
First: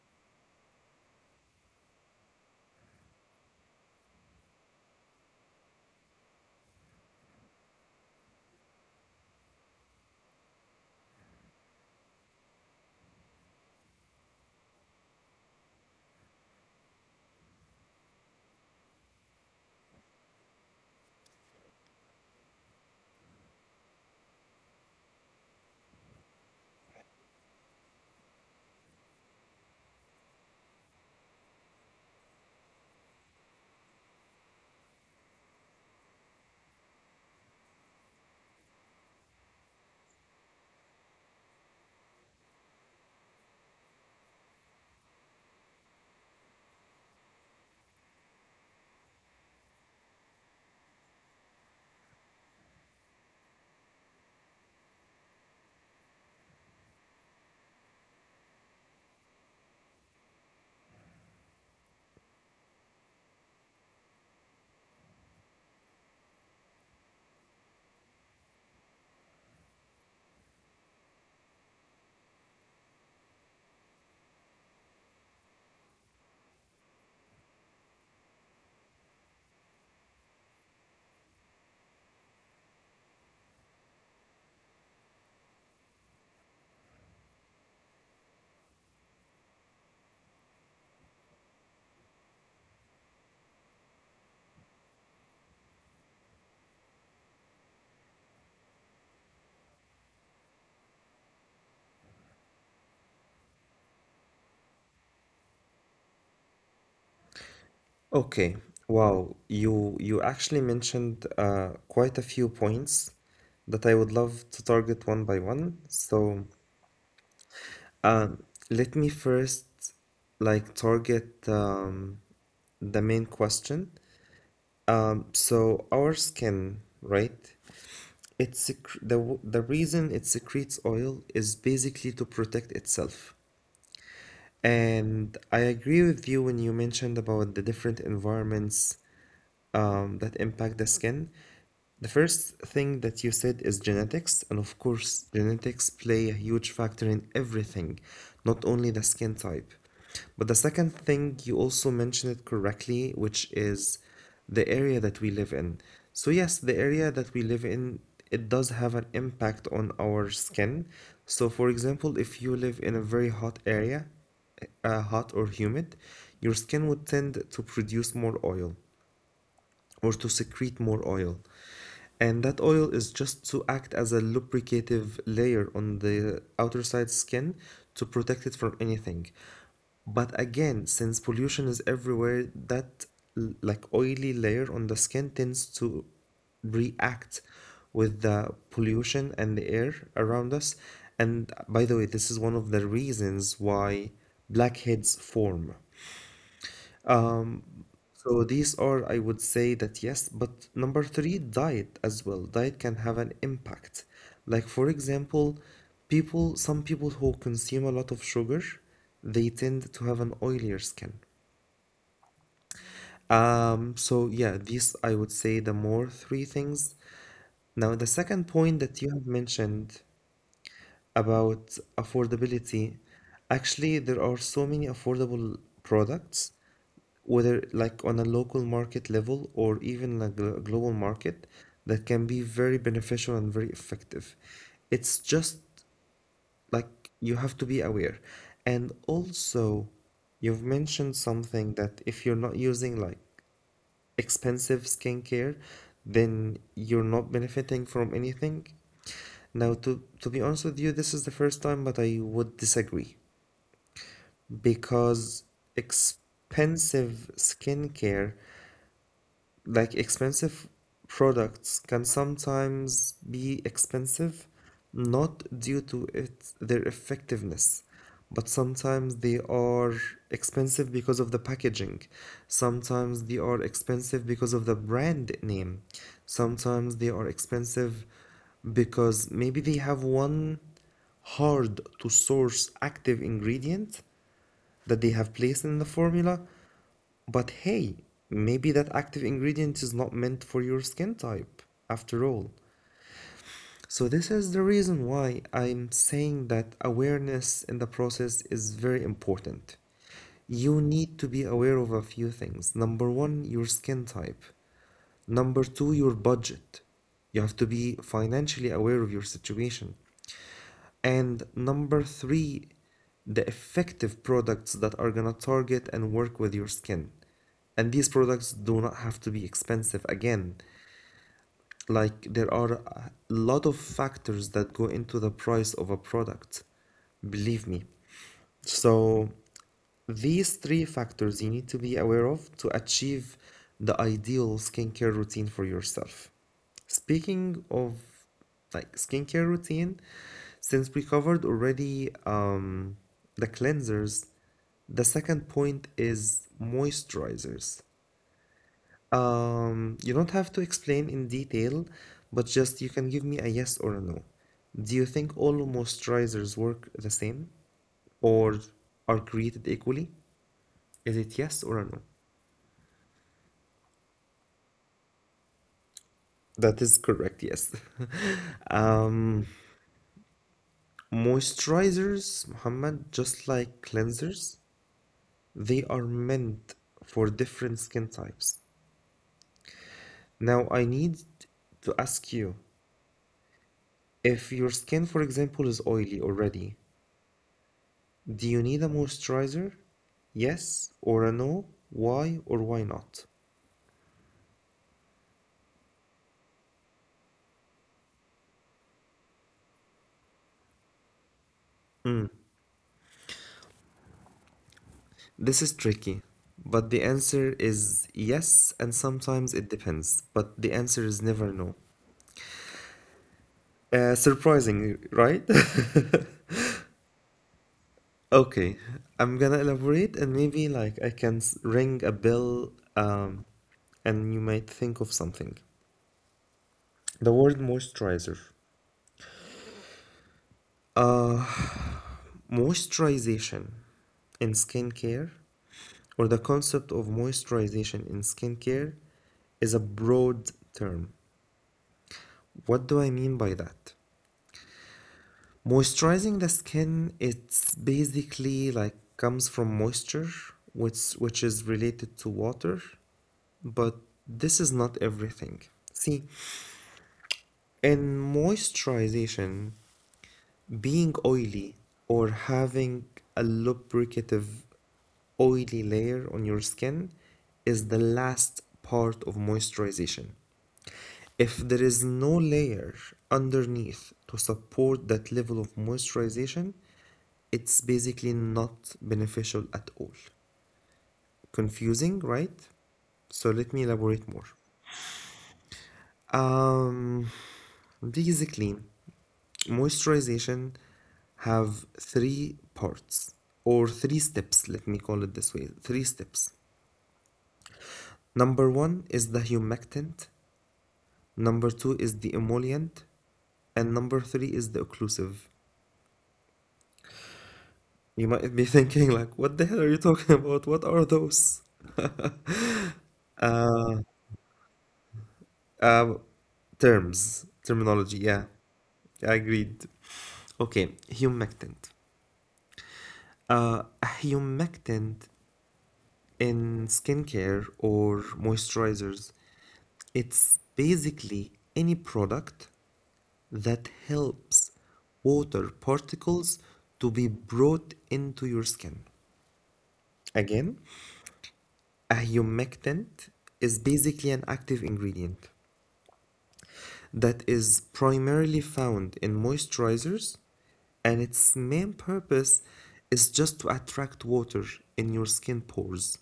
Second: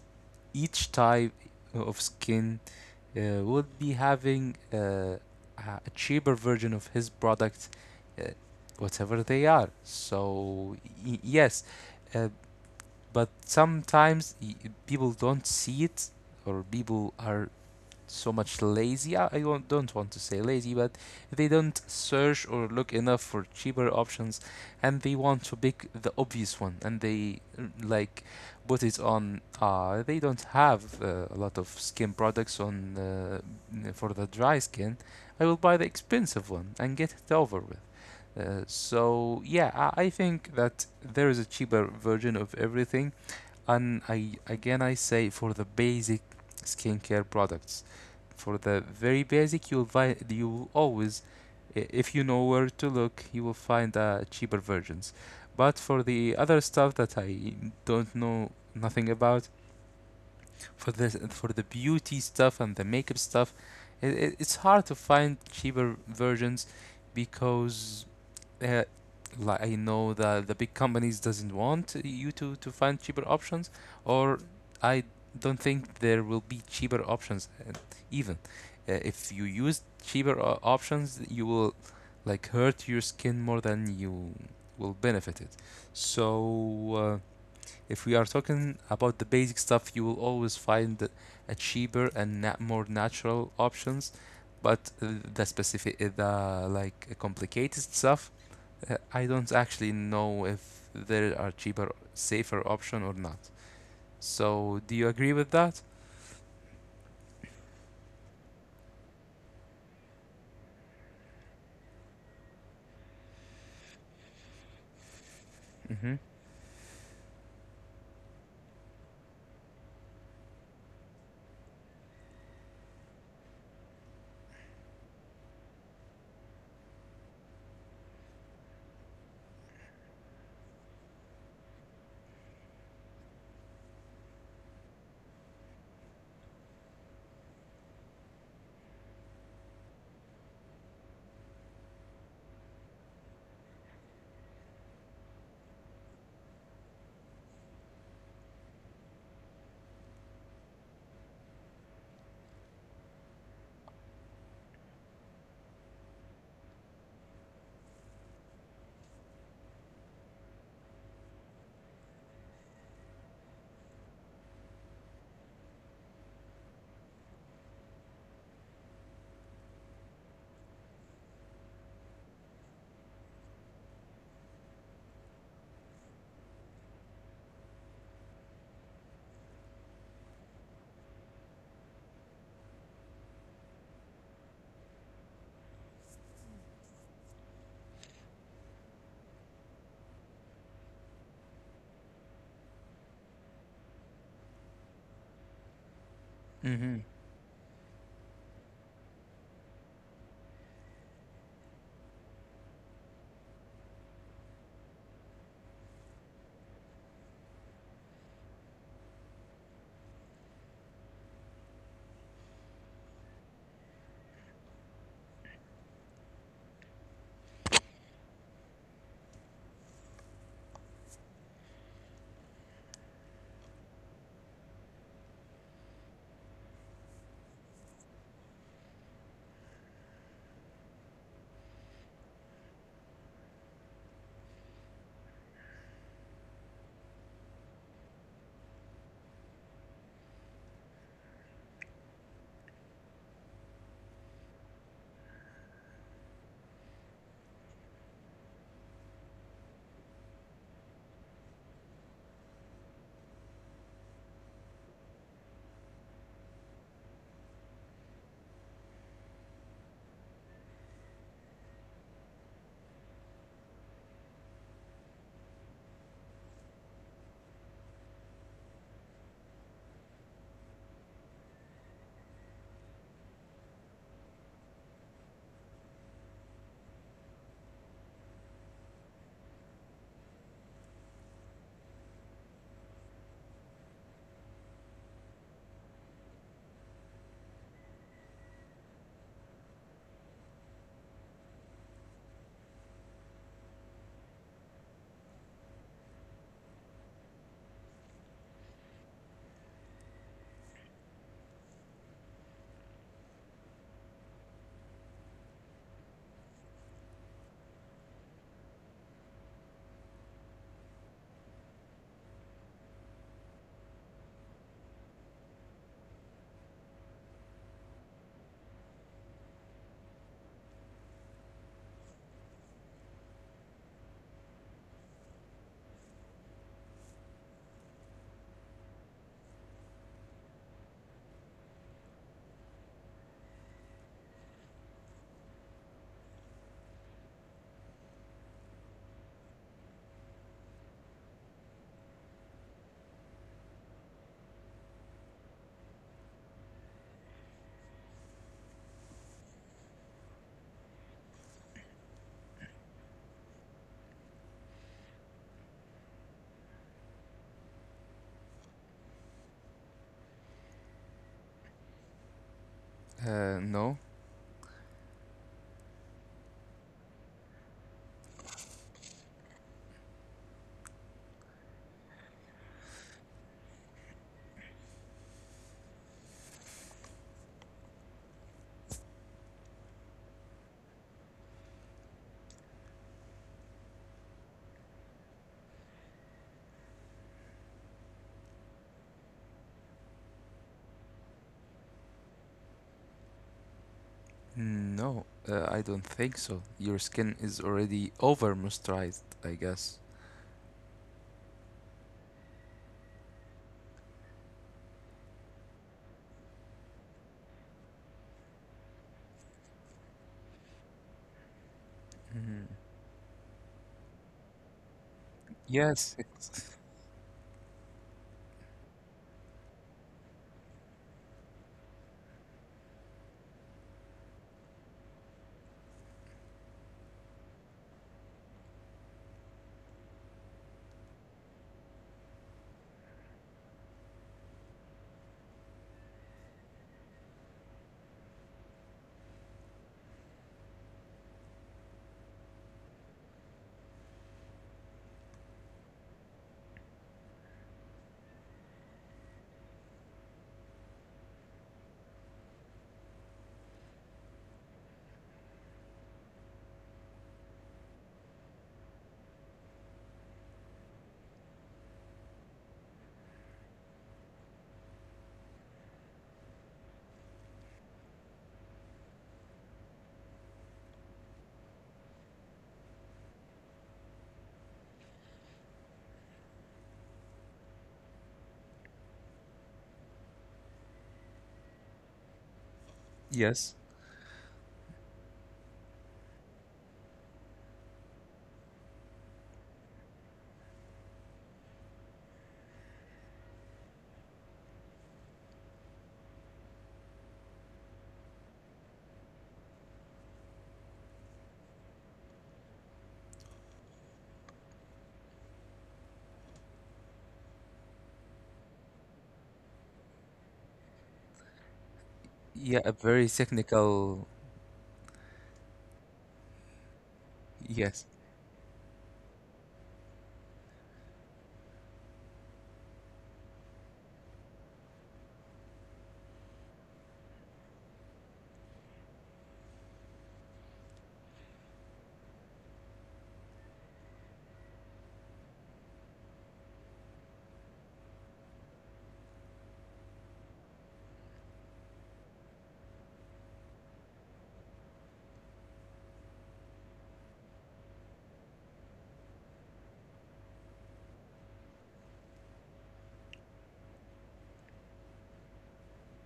S2: each type of skin uh, would be having, uh, a a cheaper version of his product, uh, whatever they are. So, y- yes, uh, but sometimes, y- people don't see it, or people are so much lazy. I, I don't want to say lazy, but they don't search or look enough for cheaper options, and they want to pick the obvious one, and they, mm, like, put it on. Uh, they don't have, uh, a lot of skin products on, uh, for the dry skin. I will buy the expensive one and get it over with. Uh, so yeah, I, I think that there is a cheaper version of everything, and I, again, I say for the basic skincare products, for the very basic, you'll find you will always, i- if you know where to look, you will find, uh, cheaper versions. But for the other stuff that I don't know nothing about, for the for the beauty stuff and the makeup stuff, it, it, it's hard to find cheaper versions, because uh, like, I know that the big companies doesn't want you to to find cheaper options, or I don't think there will be cheaper options, uh, even. Uh, if you use cheaper o- options, you will, like, hurt your skin more than you will benefit it. So, uh, if we are talking about the basic stuff, you will always find a cheaper and na- more natural options. But uh, the specific, uh, the like uh, complicated stuff, uh, I don't actually know if there are cheaper, safer option or not. So, do you agree with that?
S1: Okay. Wow. You you actually mentioned uh, quite a few points that I would love to target one by one.
S2: Mm-hmm.
S1: So um, let me first like target um, the main question. Um, so our skin, right? It's sec- the w- the reason it secretes oil is basically to protect itself. And I agree with you when you mentioned about the different environments um, that impact the skin. The first thing that you said is genetics, and of course, genetics play a huge factor in everything, not only the skin type. But the second thing, you also mentioned it correctly, which is the area that we live in. So, yes, the area that we live in, it does have an impact on our skin. So, for example, if you live in a very hot area, uh, hot or humid, your skin would tend to produce more oil or to secrete more oil. And that oil is just to act as a lubricative layer on the outer side skin to protect it from anything. But again, since pollution is everywhere, that like oily layer on the skin tends to react with the pollution and the air around us. And by the way, this is one of the reasons why blackheads form.
S2: Mm-hmm.
S1: Um, so these are, I would say that yes, but number three, diet as well. Diet can have an impact. Like for example, people, some people who consume a lot of sugar, they tend to have an oilier skin. Um, so yeah, these I would say the more three things. Now, the second point that you have mentioned about affordability, actually there are so many affordable products whether like on a local market level or even a glo- global market that can be very beneficial and very effective. It's just like you have to be aware. And also, you've mentioned something that if you're not using like expensive skincare, then you're not benefiting from anything. Now, to, to be honest with you, this is the first time, but I would disagree because expensive skincare, like expensive products, can sometimes be expensive not due to its their effectiveness, but sometimes they are expensive because of the packaging. Sometimes they are expensive because of the brand name. Sometimes they are expensive because maybe they have one hard to source active ingredient that they have placed in the formula, but hey, maybe that active ingredient is not meant for your skin type after all. So, this is the reason why I'm saying that awareness in the process is very important. You need to be aware of a few things. Number one, your skin type. Number two, your budget. You have to be financially aware of your situation. And number three, the effective products that are gonna target and work with your skin. And these products do not have to be expensive again. Like there are a lot of factors that go into the price of a product. Believe me. So these three factors you need to be aware of to achieve the ideal skincare routine for yourself. Speaking of like skincare routine, since we covered already um, the cleansers, the second point is moisturizers. Um, you don't have to explain in detail, but just you can give me a yes or a no. Do you think all moisturizers work the same or are created equally? Is it yes or a no?
S2: Uh, no.
S1: That is correct, yes. [laughs] Um, Moisturizers, Muhammad, just like cleansers, they are meant for different skin types. Now, I need to ask you, if your skin, for example, is oily already, do you need a moisturizer? Yes or a no? Why or why not?
S2: No, uh, I don't think so. Your skin is already over moisturized, I guess.
S1: This is tricky, but the answer is yes, and sometimes it depends, but the answer is never no.
S2: Mhm.
S1: Uh, surprising, right?
S2: Yes, it's
S1: [laughs] Okay, I'm gonna elaborate, and maybe like I can s- ring a bell, um, and you might think of something. The word moisturizer. Uh, Moisturization in skincare, or the concept of moisturization in skincare, is a broad term. What do I mean by that? Moisturizing the skin, it's basically like comes from moisture, which which is related to water, but this is not everything. See, in moisturization, being oily or having a lubricative oily layer on your skin is the last part of moisturization. If there is no layer underneath to support that level of moisturization, it's basically not beneficial at all. Confusing, right?
S2: [laughs]
S1: So let
S2: yes.
S1: me elaborate more. Um, Basically, moisturization have three parts or three steps, let me call it this way, three steps. Number one is the humectant, number two is the emollient, and number three is the occlusive. You might be thinking like, what the hell are you talking [laughs] about? What are those?
S2: Yeah, a very
S1: Uh,
S2: technical.
S1: uh, Terms,
S2: Yes.
S1: terminology. Yeah, agreed. Okay, humectant. Uh, a humectant in skincare or moisturizers, it's basically any product that helps water particles to be brought into your skin. Again, a humectant is basically an active ingredient that is primarily found in moisturizers, and its main purpose is just to attract water in your skin pores.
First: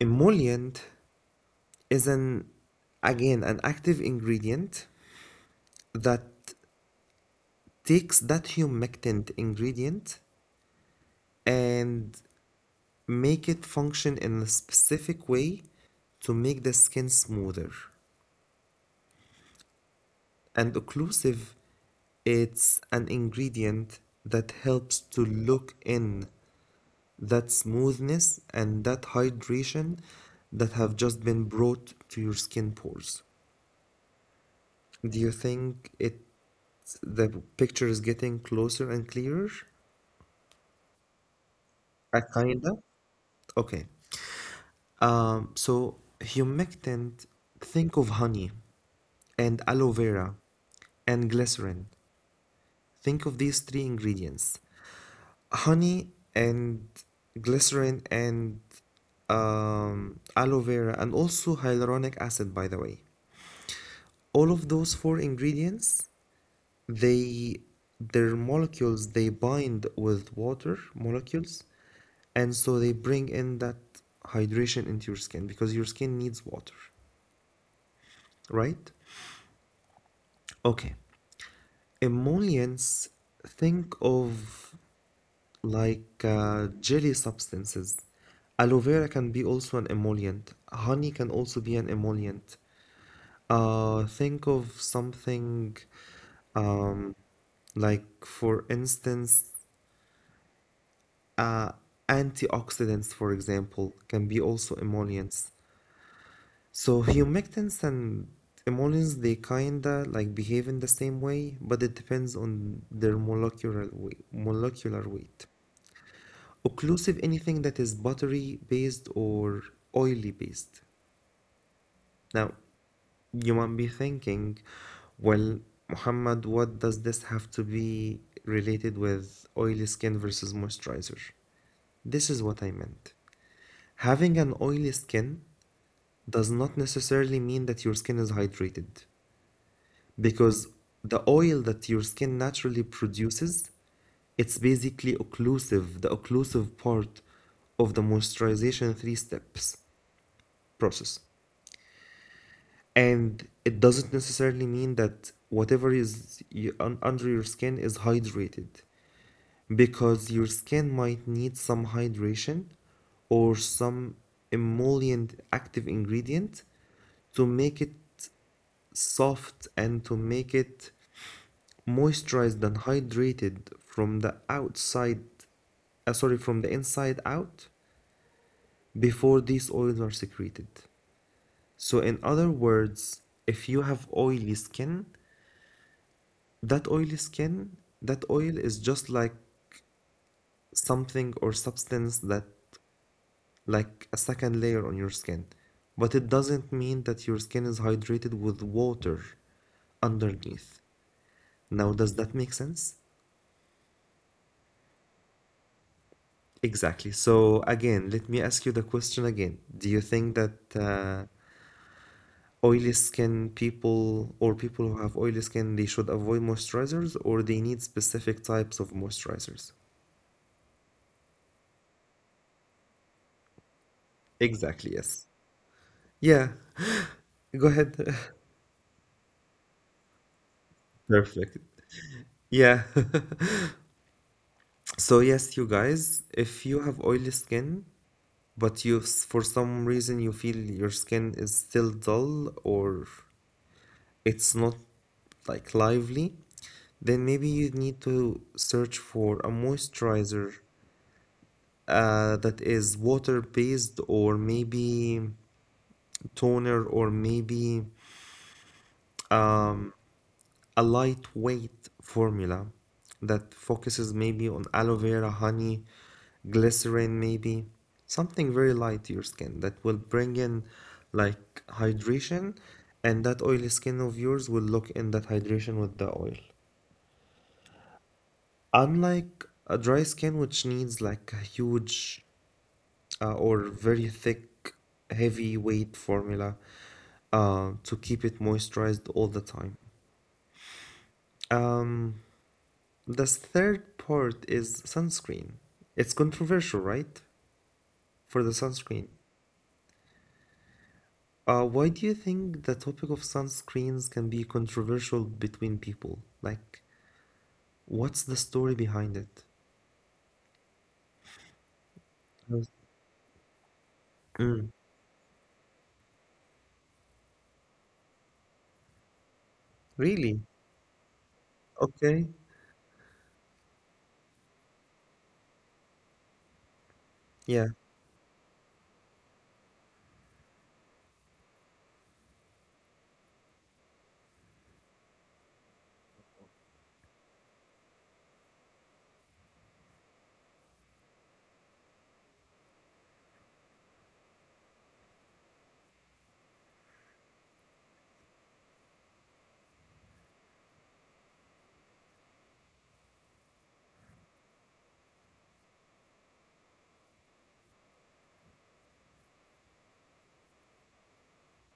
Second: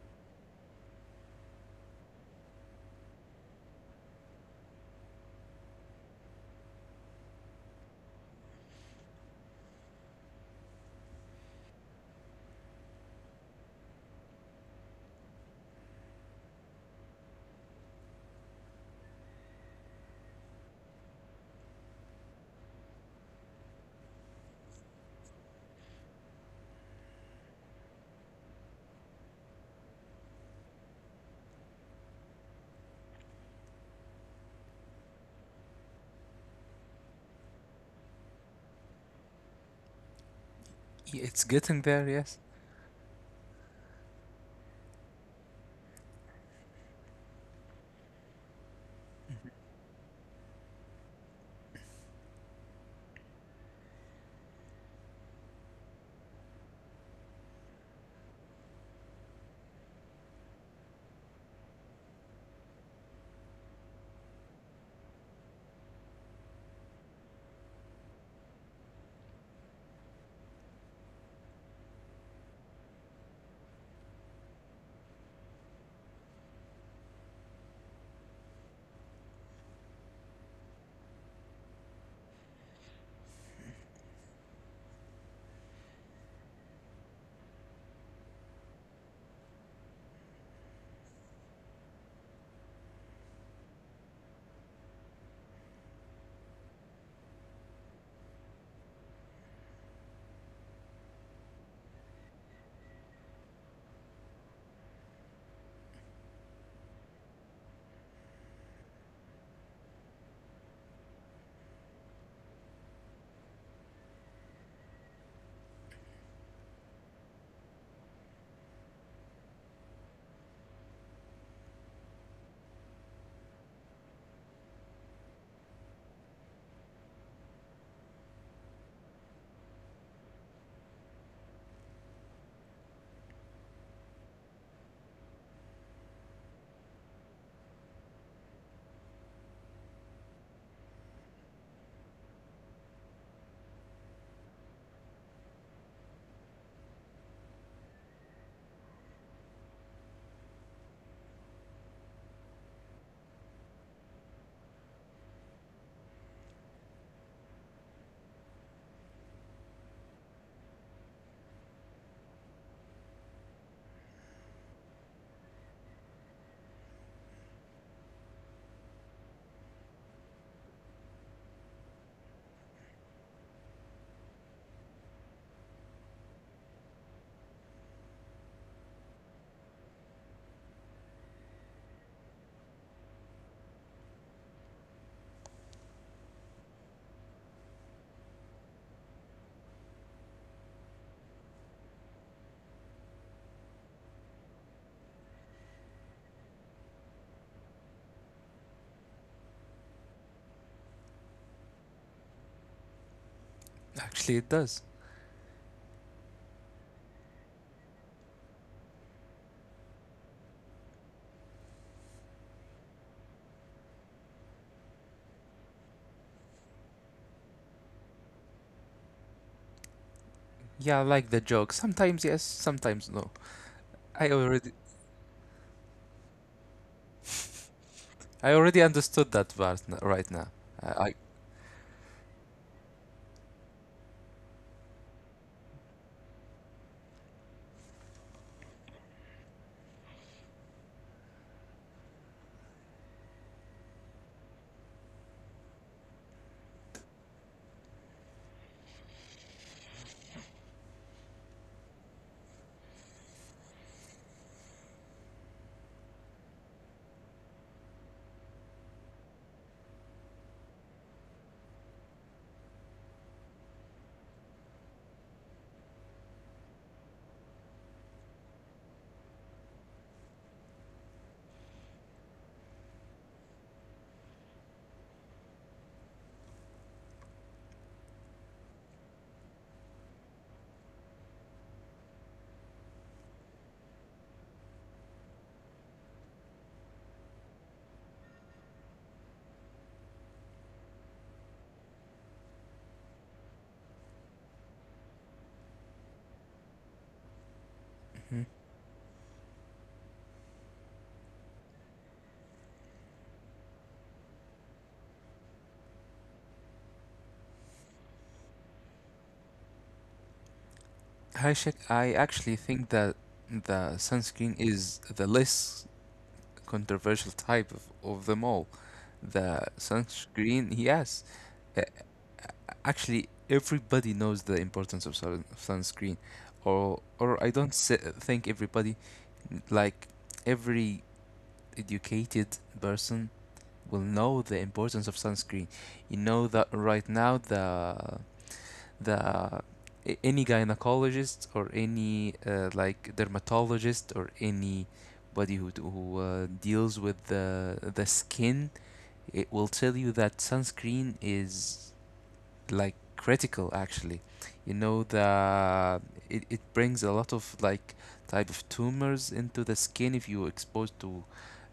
S1: Emollient is an again an active ingredient that takes that humectant ingredient and make it function in a specific way to make the skin smoother. And occlusive, it's an ingredient that helps to lock in that smoothness and that hydration that have just been brought to your skin pores. Do you think it the picture is getting closer and clearer?
S2: Y- It's getting there,
S1: I
S2: yes.
S1: kinda. Okay. Um, so humectant, think of honey and aloe vera and glycerin. Think of these three ingredients. Honey and glycerin and um, aloe vera and also hyaluronic acid, by the way. All of those four ingredients, they their molecules, they bind with water molecules, and so they bring in that hydration into your skin because your skin needs water, right? Okay. Emollients, think of like uh, jelly substances. Aloe vera can be also an emollient, honey can also be an emollient. Uh, think of something, um, like for instance. Uh, Antioxidants, for example, can be also emollients. So humectants and emollients, they kinda like behave in the same way, but it depends on their molecular weight, molecular weight. Occlusive, anything that is buttery based or oily based. Now, you might be thinking, well, Muhammad, what does this have to be related with oily skin versus moisturizer? This is what I meant. Having an oily skin does not necessarily mean that your skin is hydrated, because the oil that your skin naturally produces, it's basically occlusive, the occlusive part of the moisturization three steps process, and it doesn't necessarily mean that whatever is under your skin is hydrated, because your skin might need some hydration or some emollient active ingredient to make it soft and to make it moisturized and hydrated from the outside, uh, sorry, from the inside out, before these oils are secreted. So in other words, if you have oily skin, that oily skin, that oil is just like something or substance that, like, a second layer on your skin, but it doesn't mean that your skin is hydrated with water underneath. Now, does that make sense?
S2: Actually, it does.
S1: Exactly. So again, let me ask you the question again. Do you think that uh, oily skin people or people who have oily skin, they should avoid moisturizers or they need specific types of moisturizers?
S2: Yeah, I like the joke. Sometimes yes, sometimes no. I already
S1: Exactly, yes. Yeah, go ahead.
S2: I already understood that part, n- right now.
S1: [laughs]
S2: I, I
S1: Perfect. Yeah. [laughs] So yes, you guys, if you have oily skin, but you s- for some reason you feel your skin is still dull or it's not like lively, then maybe you need to search for a moisturizer uh, that is water-based, or maybe toner, or maybe um, a lightweight formula that focuses maybe on aloe vera, honey, glycerin, maybe something very light to your skin that will bring in like hydration, and that oily skin of yours will lock in that hydration with the oil. Unlike a dry skin, which needs like a huge uh, or very thick, heavy weight formula uh, to keep it moisturized all the time. Um, the third part is sunscreen. It's controversial, right? For the
S2: Mm.
S1: sunscreen. Uh, why do you think the topic of sunscreens can be controversial between people? Like, what's the story behind it?
S2: Hi, Shek. I actually
S1: Yes.
S2: think that the sunscreen
S1: Mm.
S2: is the less controversial type of, of them all. The
S1: Really?
S2: sunscreen, yes. Uh,
S1: Okay.
S2: Actually, everybody knows the importance of sun sunscreen, or or I
S1: Yeah.
S2: don't s think everybody, like, every educated person will know the importance of sunscreen. You know that right now the the any gynecologist or any, uh, like, dermatologist, or anybody who who uh, deals with the the skin, it will tell you that sunscreen is, like, critical, actually. You know, the it, it brings a lot of, like, type of tumors into the skin, if you exposed to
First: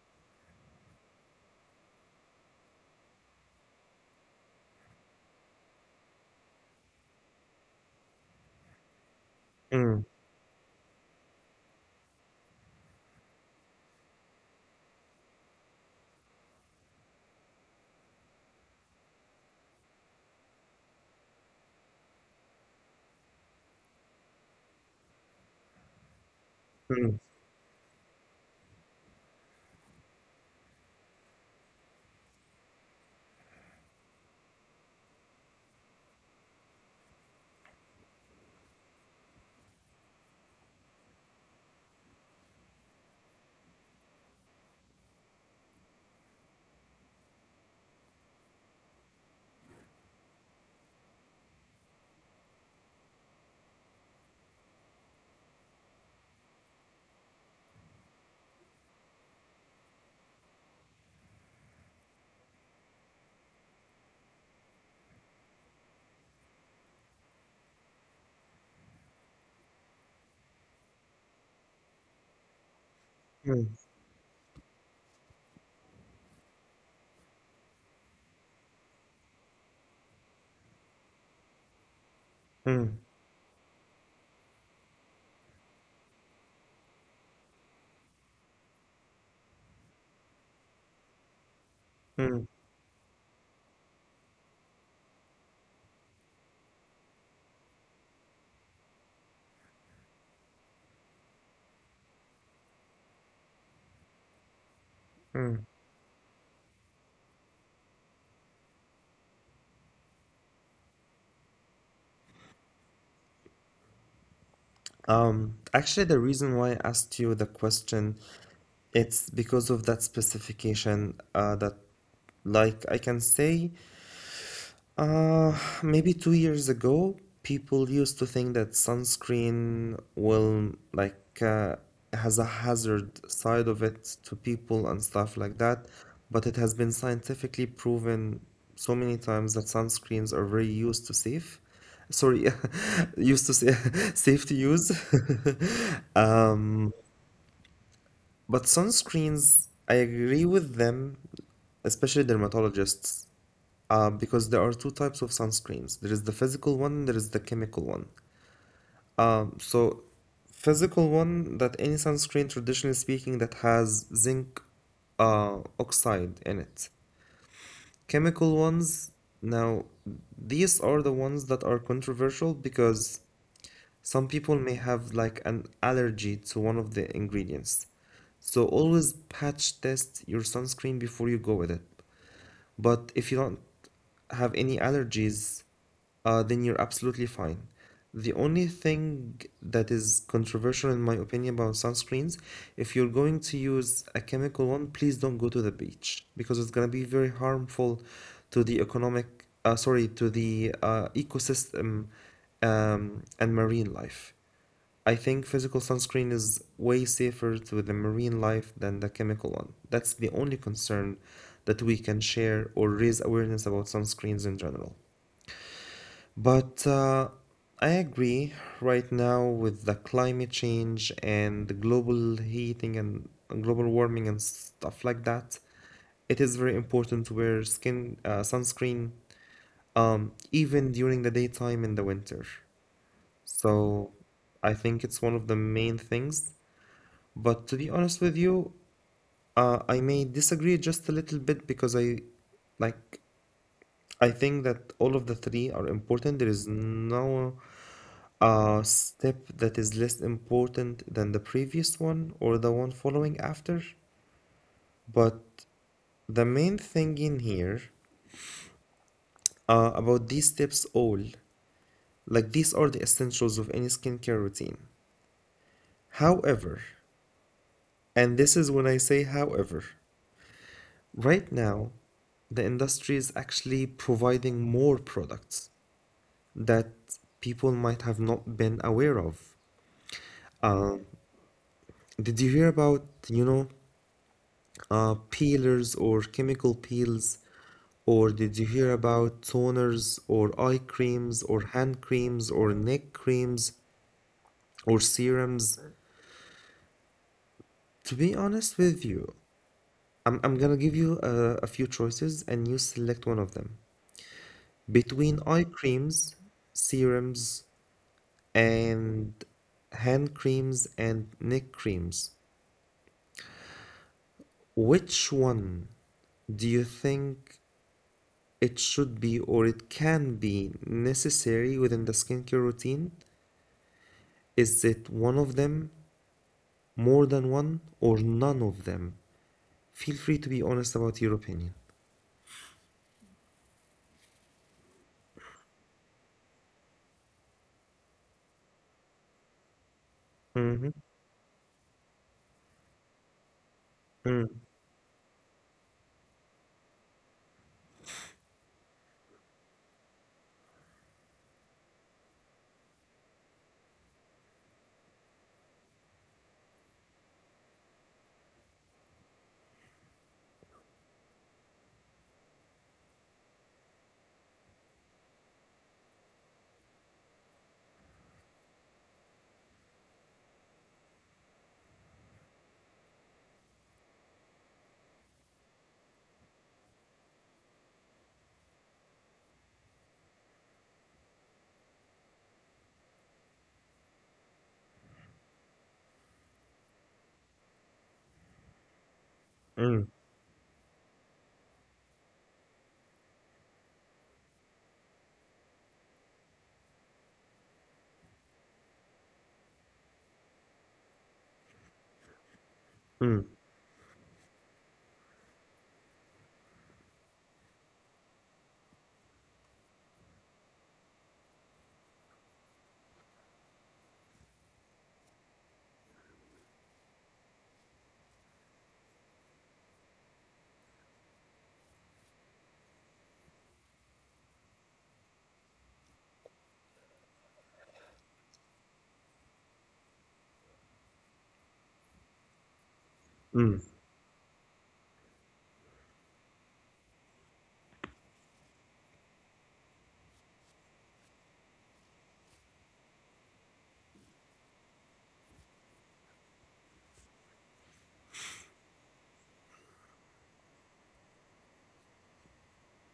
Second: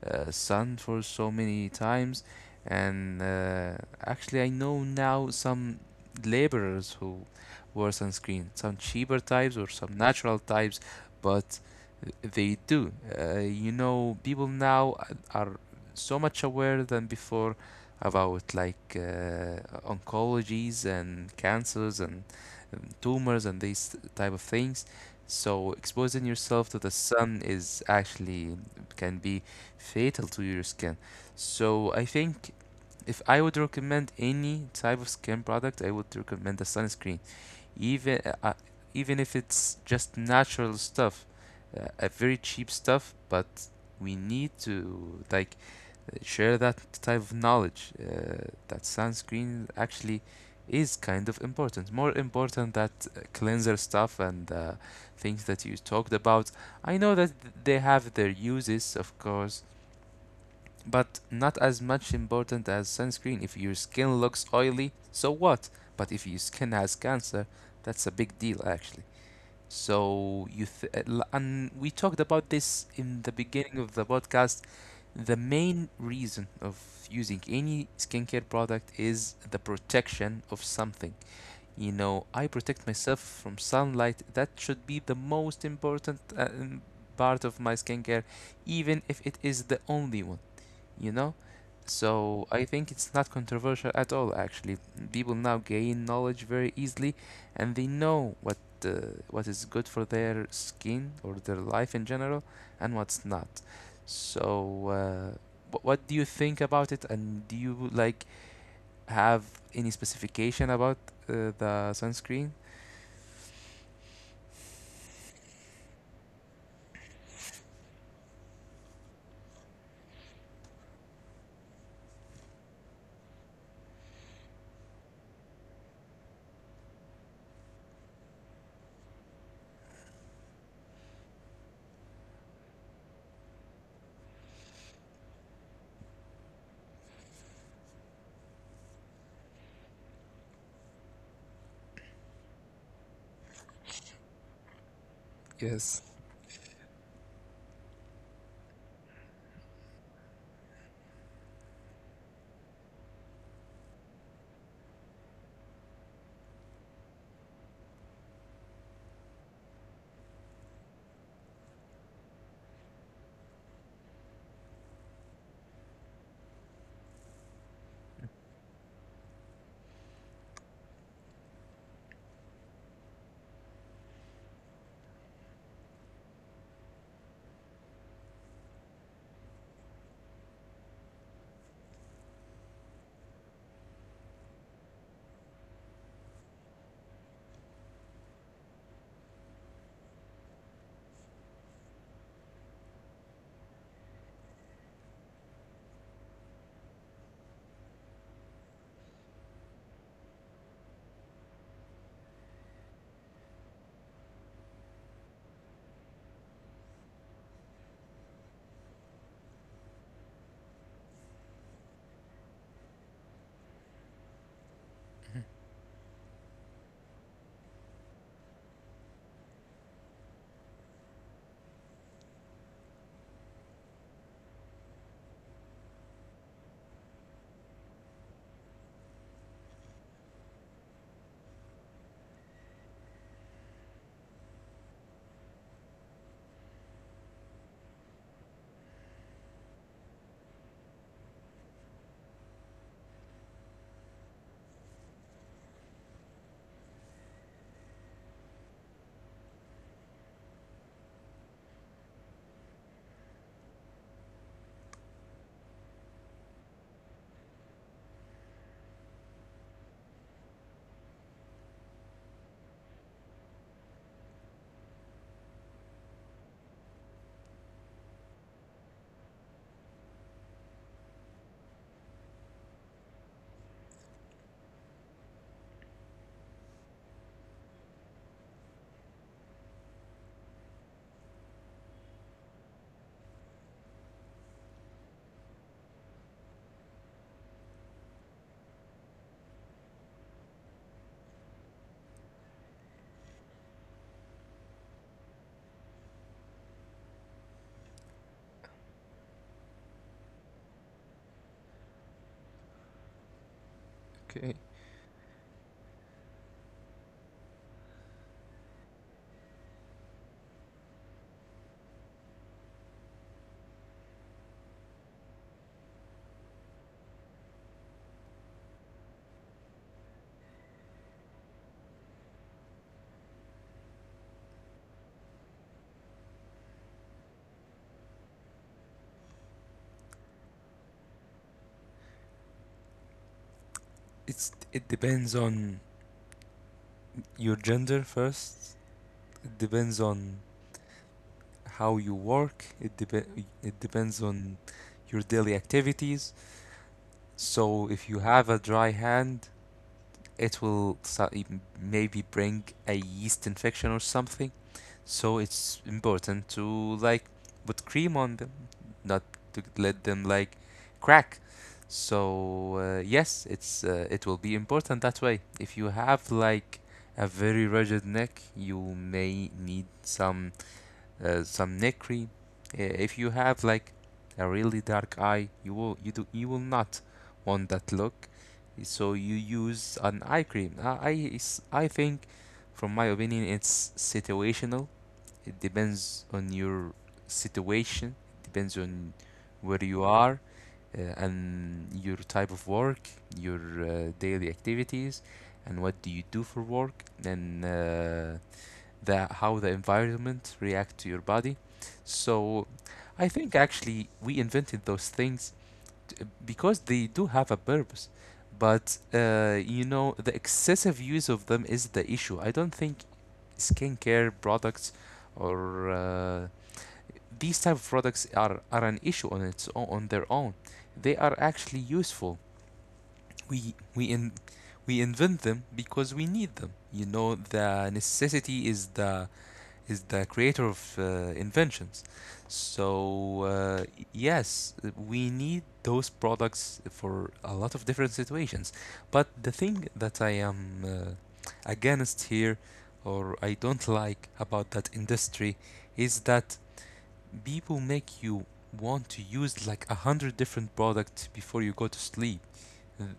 S2: uh, sun for so many times. And, uh, actually, I know now some laborers who wear sunscreen, some cheaper types or some
S1: Mm.
S2: natural types, but they do. Uh, you know, people now are, are so much aware than before, about, like, uh, oncologies and cancers and, um, tumors and these type of things. So exposing yourself to the
S1: Mm.
S2: sun is actually, can be fatal to your skin. So I think, if I would recommend any type of skin product, I would recommend a sunscreen, even uh, uh, even if it's just natural stuff, uh, a very cheap stuff. But we need to, like, share that type of knowledge, uh, that sunscreen actually is kind of important, more important that, uh, cleanser stuff and, uh, things that you talked about. I know that th- they have their uses, of course, but not as much important as sunscreen. If your skin looks oily, so what? But if your skin has cancer, that's a big deal actually. So you, th- uh, and we talked about this in the
S1: Mm.
S2: beginning of the podcast. The main reason of using any skincare product is the protection of something. You know, I protect
S1: Mm.
S2: myself from sunlight. That should be the most important, uh, um, part of my skincare, even if it is the only one, you know?
S1: Mm.
S2: So I think it's not controversial at all, actually. People now gain knowledge very easily, and they know what, uh, what is good for their skin or their life in general, and what's not. So, uh,
S1: Mm.
S2: wh- what do you think about it, and do you like have any specification about, uh, the sunscreen?
S1: Um, actually, the reason why I asked you the question, it's because of that specification uh, that, like, I can say uh, maybe two years ago, people used to think that sunscreen will like uh, has a hazard side of it to people and stuff like that, but it has been scientifically proven so many times that sunscreens are very used to safe. Sorry, [laughs] used to say [laughs] safe to use.
S2: Yes.
S1: [laughs] Um, but sunscreens, I agree with them, especially dermatologists. Um, because there are two types of sunscreens. There is the physical one, and there is the chemical one. Um, so physical one that any sunscreen, traditionally speaking, that has zinc uh, oxide in it. Chemical ones, now these are the ones that are controversial because some people may have like an allergy to one of the ingredients. So always patch test your sunscreen before you go with it. But if you don't have any allergies, uh, then you're absolutely fine. The only thing that is controversial, in my opinion, about sunscreens, if you're going to use a chemical one, please don't go to the beach because it's going to be very harmful to the economic, uh, sorry, to the uh, ecosystem um, and marine life. I think physical sunscreen is way safer to the marine life than the chemical one. That's the only concern that we can share or raise awareness about sunscreens in general. But uh, I agree right now with the climate change and the global heating and uh, global warming and stuff like that. It is very important to wear skin uh, sunscreen um, even during the daytime in the winter. So I think it's one of the main things. But to be honest with you, uh, I may disagree just a little bit because I like I think that all of the three are important. There is no uh, step that is less important than the previous one or the one following after. But the main thing in here uh, about these steps all, like these are the essentials of any skincare routine. However, and this is when I say however, right now, the industry is actually providing more products that people might have not been aware of. Uh, did you hear about, you know, uh, peelers or chemical peels? Or did you hear about toners or eye creams or hand creams or neck creams or serums? To be honest with you, I'm, I'm gonna give you a, a few choices and you select one of them.
S2: Okay.
S1: Between eye creams, serums, and hand creams and neck creams. Which one do you think it should be or it can be necessary within the skincare routine? Is it one of them, more than one, or none of them? Feel free to be honest about your opinion.
S2: It's, it depends on your gender first. It depends on
S1: Mm-hmm.
S2: how you work. It dep- it depends on
S1: Mm,
S2: your daily activities. So if you have a dry hand, it will, sa- m- maybe bring a yeast infection or something. So it's important to, like, put cream on them, not to let them, like, crack. So, uh, yes, it's uh, it will be important that way. If you have, like, a very rigid neck, you may need some, uh, some neck cream. Uh, If you have, like, a really dark eye, you will you do you will not want that look. So you use an eye cream. I I, I think, from my opinion, it's situational. It depends on your situation. It depends on where you
S1: mm,
S2: are, uh, and your type of work, your, uh, daily activities, and what do you do for work. And, uh, the how the environment react to your body. So I
S1: mm,
S2: think actually we invented those things, t- because they do have a purpose. But, uh, you know, the excessive use of them is the issue. I don't think skincare products, or, uh, these type of products are, are an issue on its own, on their own. They are actually useful. We we in we invent them because we need them. You know, the necessity is the is the creator of, uh, inventions. So, uh,
S1: mm,
S2: yes, we need those products for a lot of different situations. But the thing that I am, uh, against here, or I don't like about that industry, is that people make you want to use like a hundred different products before you go to sleep.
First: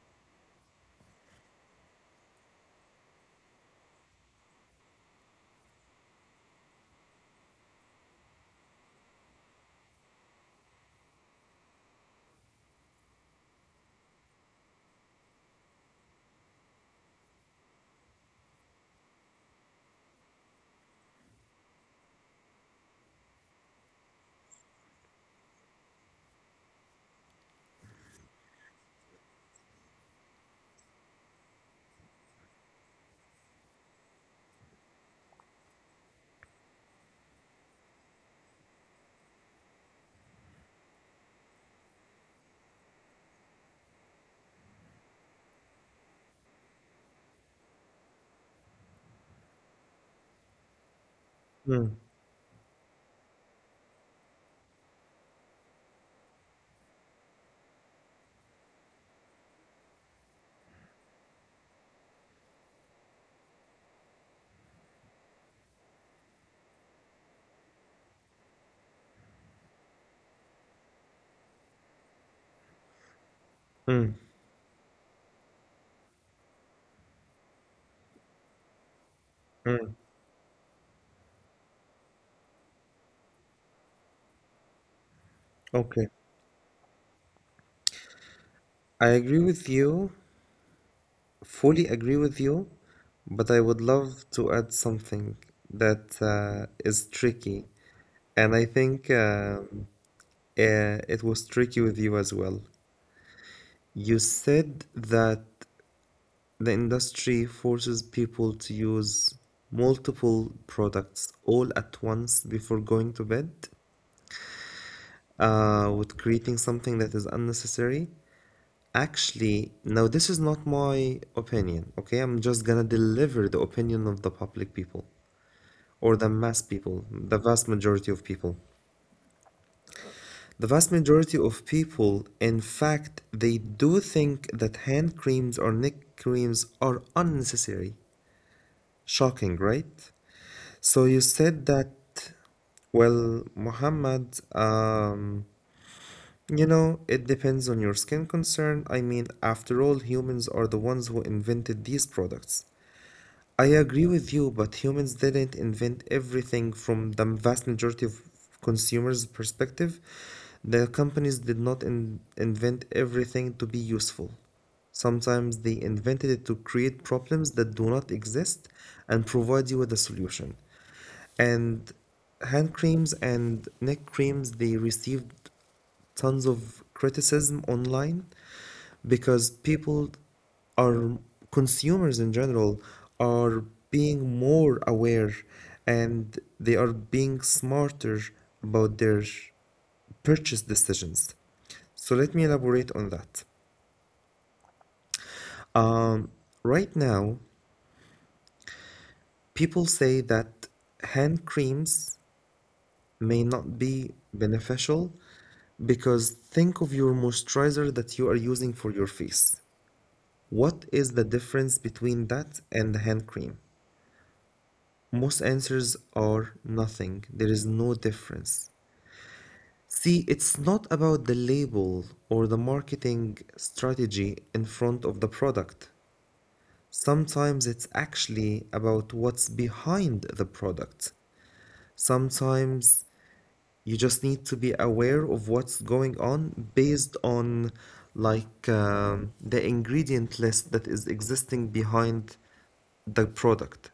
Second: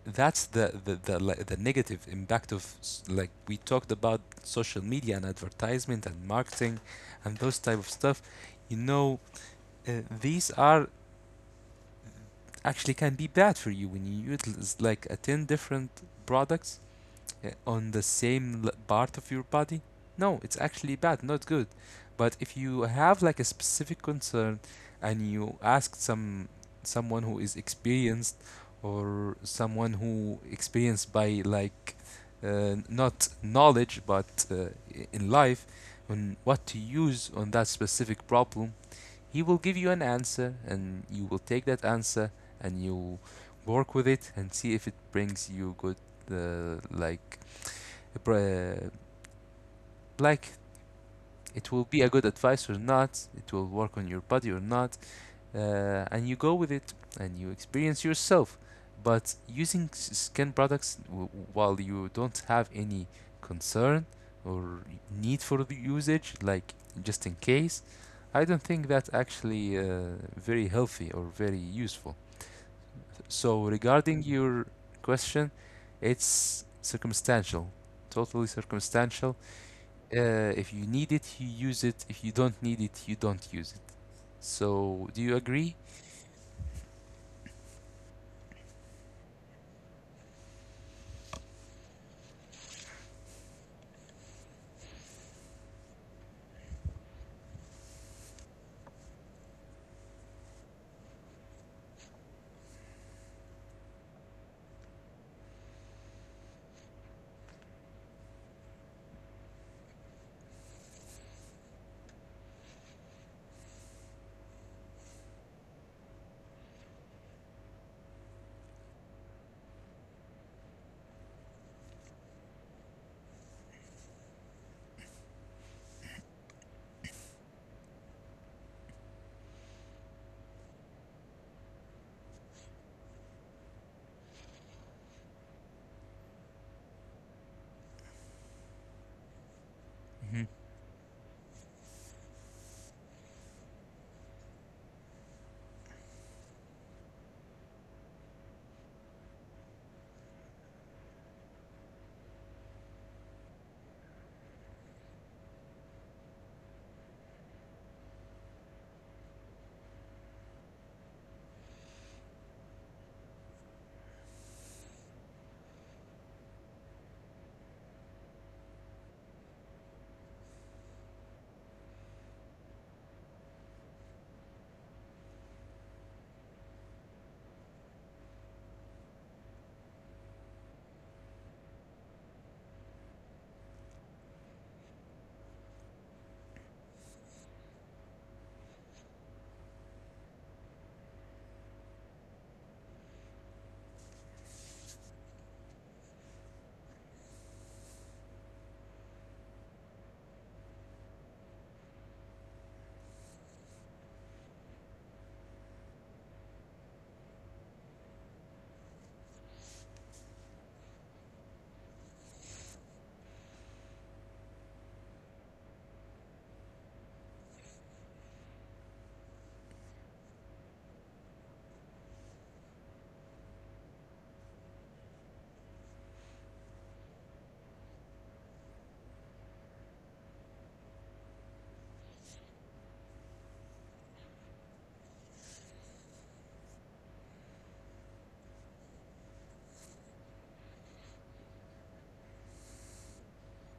S2: That's the the, the like, the negative impact of, like, we talked about social media and advertisement and marketing and those type of stuff, you know. uh, these are actually can be bad for you when you utilize, like, uh, ten different products, uh, on the same part of your body. No, it's actually bad, not good. But if you have like a specific concern, and you ask some, someone who is experienced, or someone who experienced by, like, uh, not knowledge, but, uh, in life, on what to use on that specific problem, he will give you an answer, and you will take that answer, and you work with it, and see if it brings you good, uh, like uh, like it will
S1: mm,
S2: be a good advice or not, it will work on your body or not, uh, and you go with it, and you experience yourself. But using skin products, w- while you don't have any concern or need for the usage, like, just in case, I don't think that's actually, uh, very healthy or very useful. So,
S1: mm,
S2: regarding your question, it's circumstantial, totally circumstantial.
S1: mm.
S2: Uh, if you need it, you use it. If you don't need it, you don't use it. So, do you agree?
S1: Okay. I agree with you. Fully agree with you, but I would love to add something that uh, is tricky. And I think um, uh, eh, it was tricky with you as well. You said that the industry forces people to use multiple products all at once before going to bed, uh, with creating something that is unnecessary. Actually, now this is not my opinion, okay? I'm just gonna deliver the opinion of the public people, or the mass people, the vast majority of people. The vast majority of people, in fact, they do think that hand creams or neck creams are unnecessary. Shocking, right?
S2: Mhm.
S1: So you said that, well, Muhammad, um, you know, it depends on your skin concern. I mean, after all, humans are the ones who invented these products. I agree with you, but humans didn't invent everything from the vast majority of consumers' perspective. The companies did not in- invent everything to be useful. Sometimes they invented it to create problems that do not exist and provide you with a solution. And hand creams and neck creams, they received tons of criticism online because people are consumers in general are being more aware and they are being smarter about their purchase decisions. So let me elaborate on that. Um, right now, people say that hand creams may not be beneficial because think of your moisturizer that you are using for your face. What is the difference between that and the hand cream? Most answers are nothing. There is no difference. See, it's not about the label or the marketing strategy in front of the product. Sometimes it's actually about what's behind the product. Sometimes you just need to be aware of what's going on based on like um, the ingredient list that is existing behind the product.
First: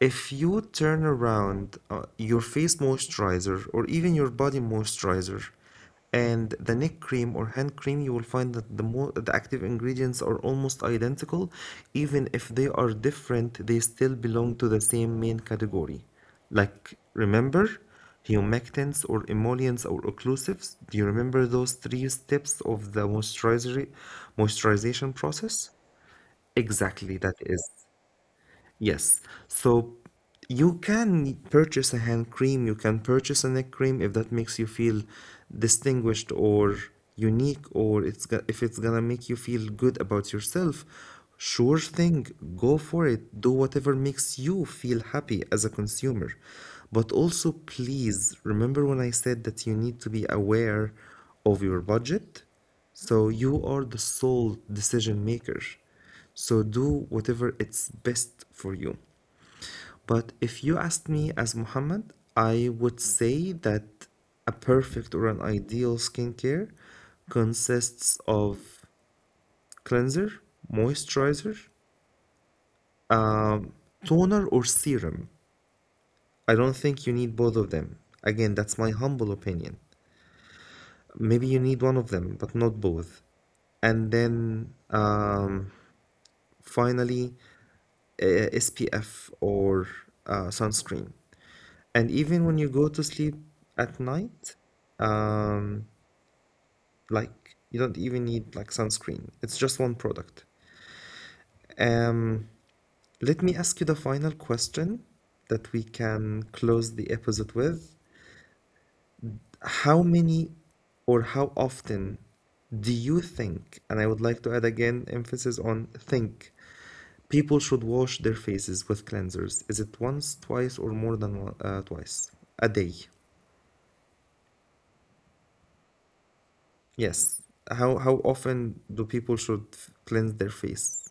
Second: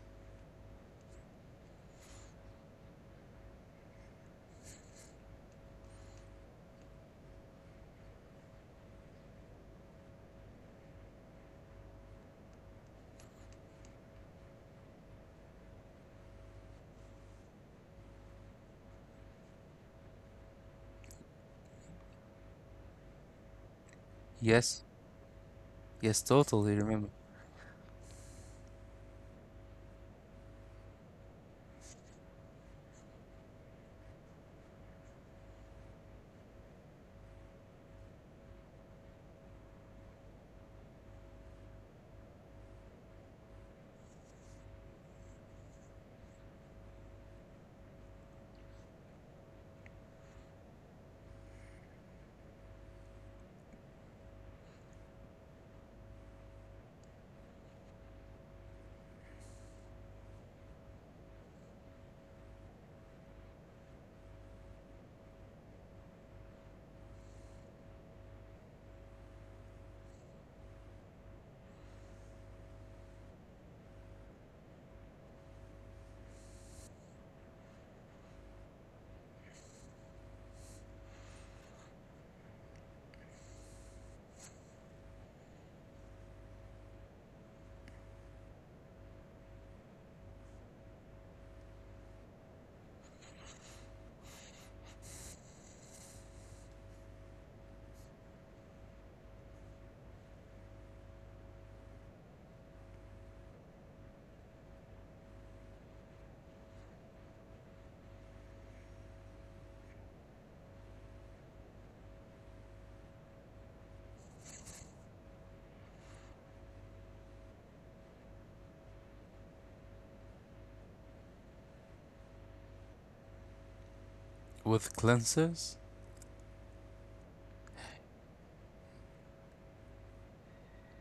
S1: If you turn around uh, your face moisturizer or even your body moisturizer and the neck cream or hand cream, you will find that the, mo- the active ingredients are almost identical. Even if they are different, they still belong to the same main category. Like, remember humectants or emollients or occlusives? Do you remember those three steps of the moisturizer-
S2: Yes.
S1: moisturization process?
S2: Yes, totally. Remember.
S1: Exactly, that is. Yes. So you can purchase a hand cream, you can purchase a neck cream if that makes you feel distinguished or unique or it's go- if it's gonna make you feel good about yourself. Sure thing, go for it. Do whatever makes you feel happy as a consumer. But also, please remember when I said that you need to be aware of your budget? So you are the sole decision maker. So do whatever it's best for you. But if you asked me as Muhammad, I would say that a perfect or an ideal skincare consists of cleanser, moisturizer, um, toner, or serum. I don't think you need both of them. Again, that's my humble opinion. Maybe you need one of them, but not both. And then um, finally, uh, S P F or uh, sunscreen. And even when you go to sleep at night, um, like you don't even need like sunscreen. It's just one product. Um, Let me ask you the final question that we can close the episode with. How many or how often do you think, and I would like to add again emphasis on think, people should wash their faces with cleansers. Is it once, twice, or more than one, uh, twice a day?
S2: With cleansers?
S1: Yes. How how often do people should cleanse their face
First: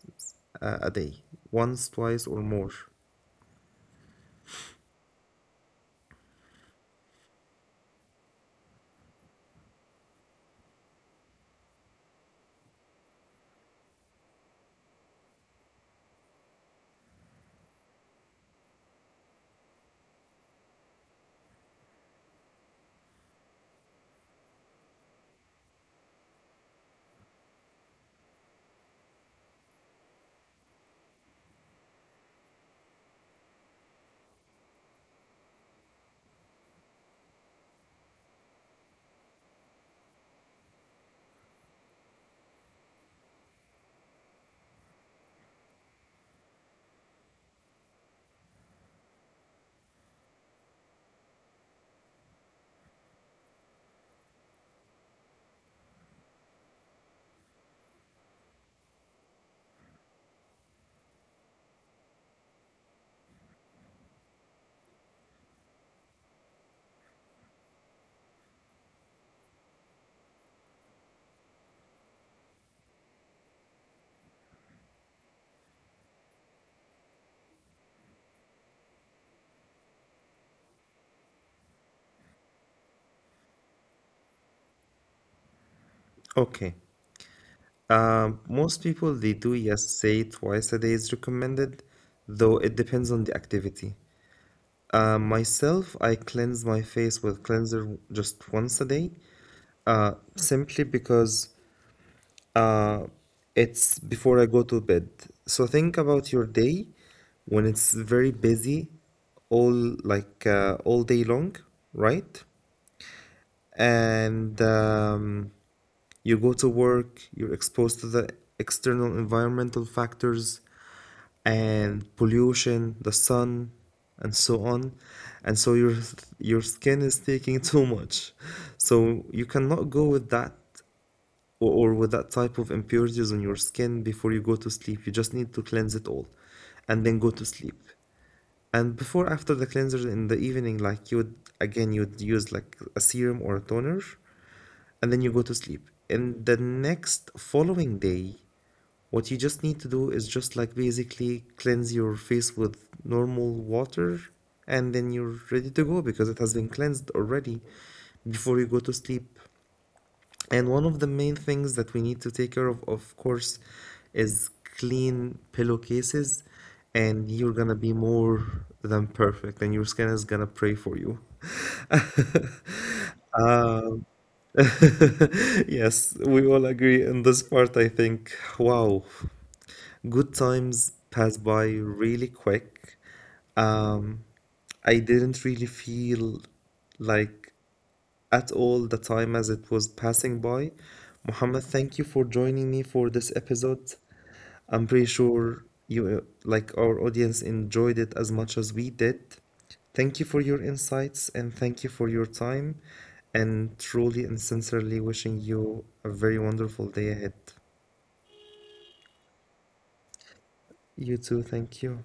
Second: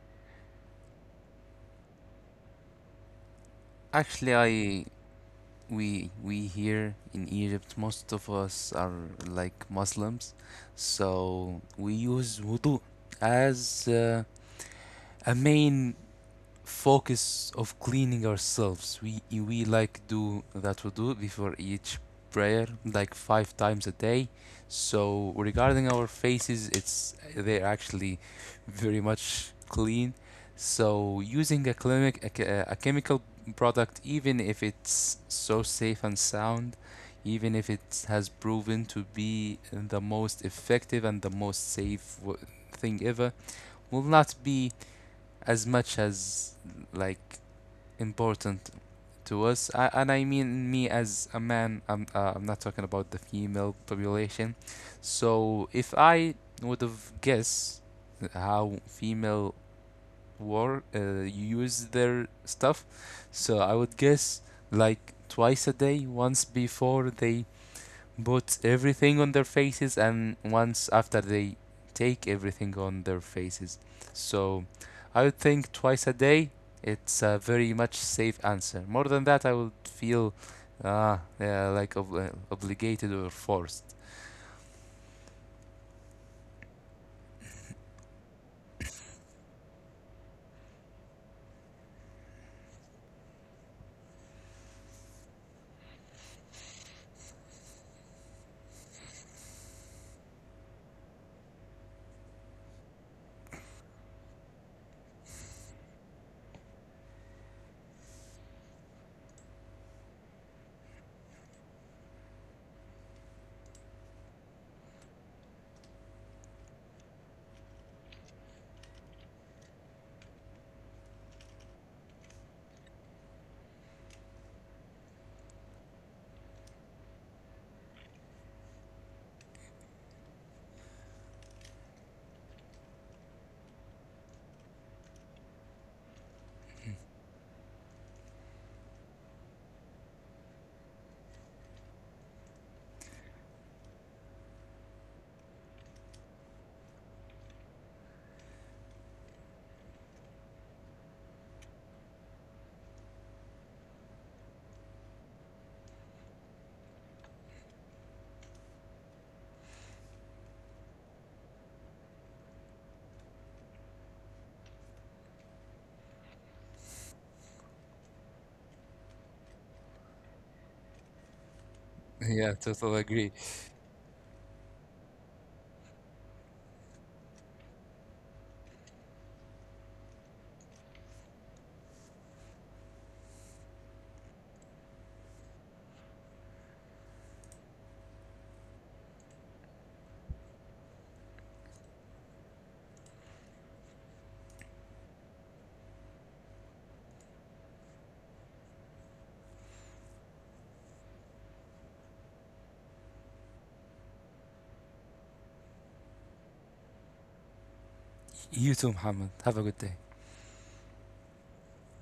S1: uh, a day? Once, twice, or more?
S2: Actually, I we we here in Egypt, most of us are, like, Muslims, so we use wudu as, uh, a main focus of cleaning ourselves. We we like do that we do before each prayer, like, five times a day. So regarding our faces, it's they're actually very much clean. So using a clinic, a, che- a chemical product, even if it's so safe and sound, even if it has proven to be the most effective and the most safe, w- thing ever, will not be as much as, like, important to us. I, and I mean me as a man. I'm uh, I'm not talking about the female population. So if I would have guessed how female, war uh, use their stuff, so I would guess, like, twice a day, once before they puts everything on their faces, and once after they take everything on their faces. So I would think twice a day, it's a very much safe answer. More than that, I would feel, uh, yeah, like, ob- uh, obligated or forced. [laughs]
S1: Okay. Um, most people they do yes say twice a day is recommended, though it depends on the activity. Uh, myself, I cleanse my face with cleanser just once a day, uh, simply because Uh, it's before I go to bed. So think about your day when it's very busy, all like uh, all day long, right? And um, you go to work, you're exposed to the external environmental factors and pollution, the sun, and so on. And so your your skin is taking [laughs] too much. So you cannot go with that or, or with that type of impurities on your skin before you go to sleep. You just need to cleanse it all and then go to sleep. And before, after the cleanser in the evening, like you would, again, you would use like a serum or a toner and then you go to sleep. In the next following day, what you just need to do is just like basically cleanse your face with normal water and then you're ready to go because it has been cleansed already before you go to sleep. And one of the main things that we need to take care of, of course, is clean pillowcases. And you're gonna be more than perfect, and your skin is gonna pray for you. [laughs]
S2: Yeah, totally agree.
S1: Yes, we all agree in this part, I think. Wow, good times pass by really quick. Um, I didn't really feel like at all the time as it was passing by. Muhammad, thank you for joining me for this episode. I'm pretty sure you, uh, like our audience, enjoyed it as much as we did. Thank you for your insights and thank you for your time. And truly and sincerely wishing you a very wonderful day ahead.
S2: You too, Muhammad. Have a good day.
S1: You too, thank you.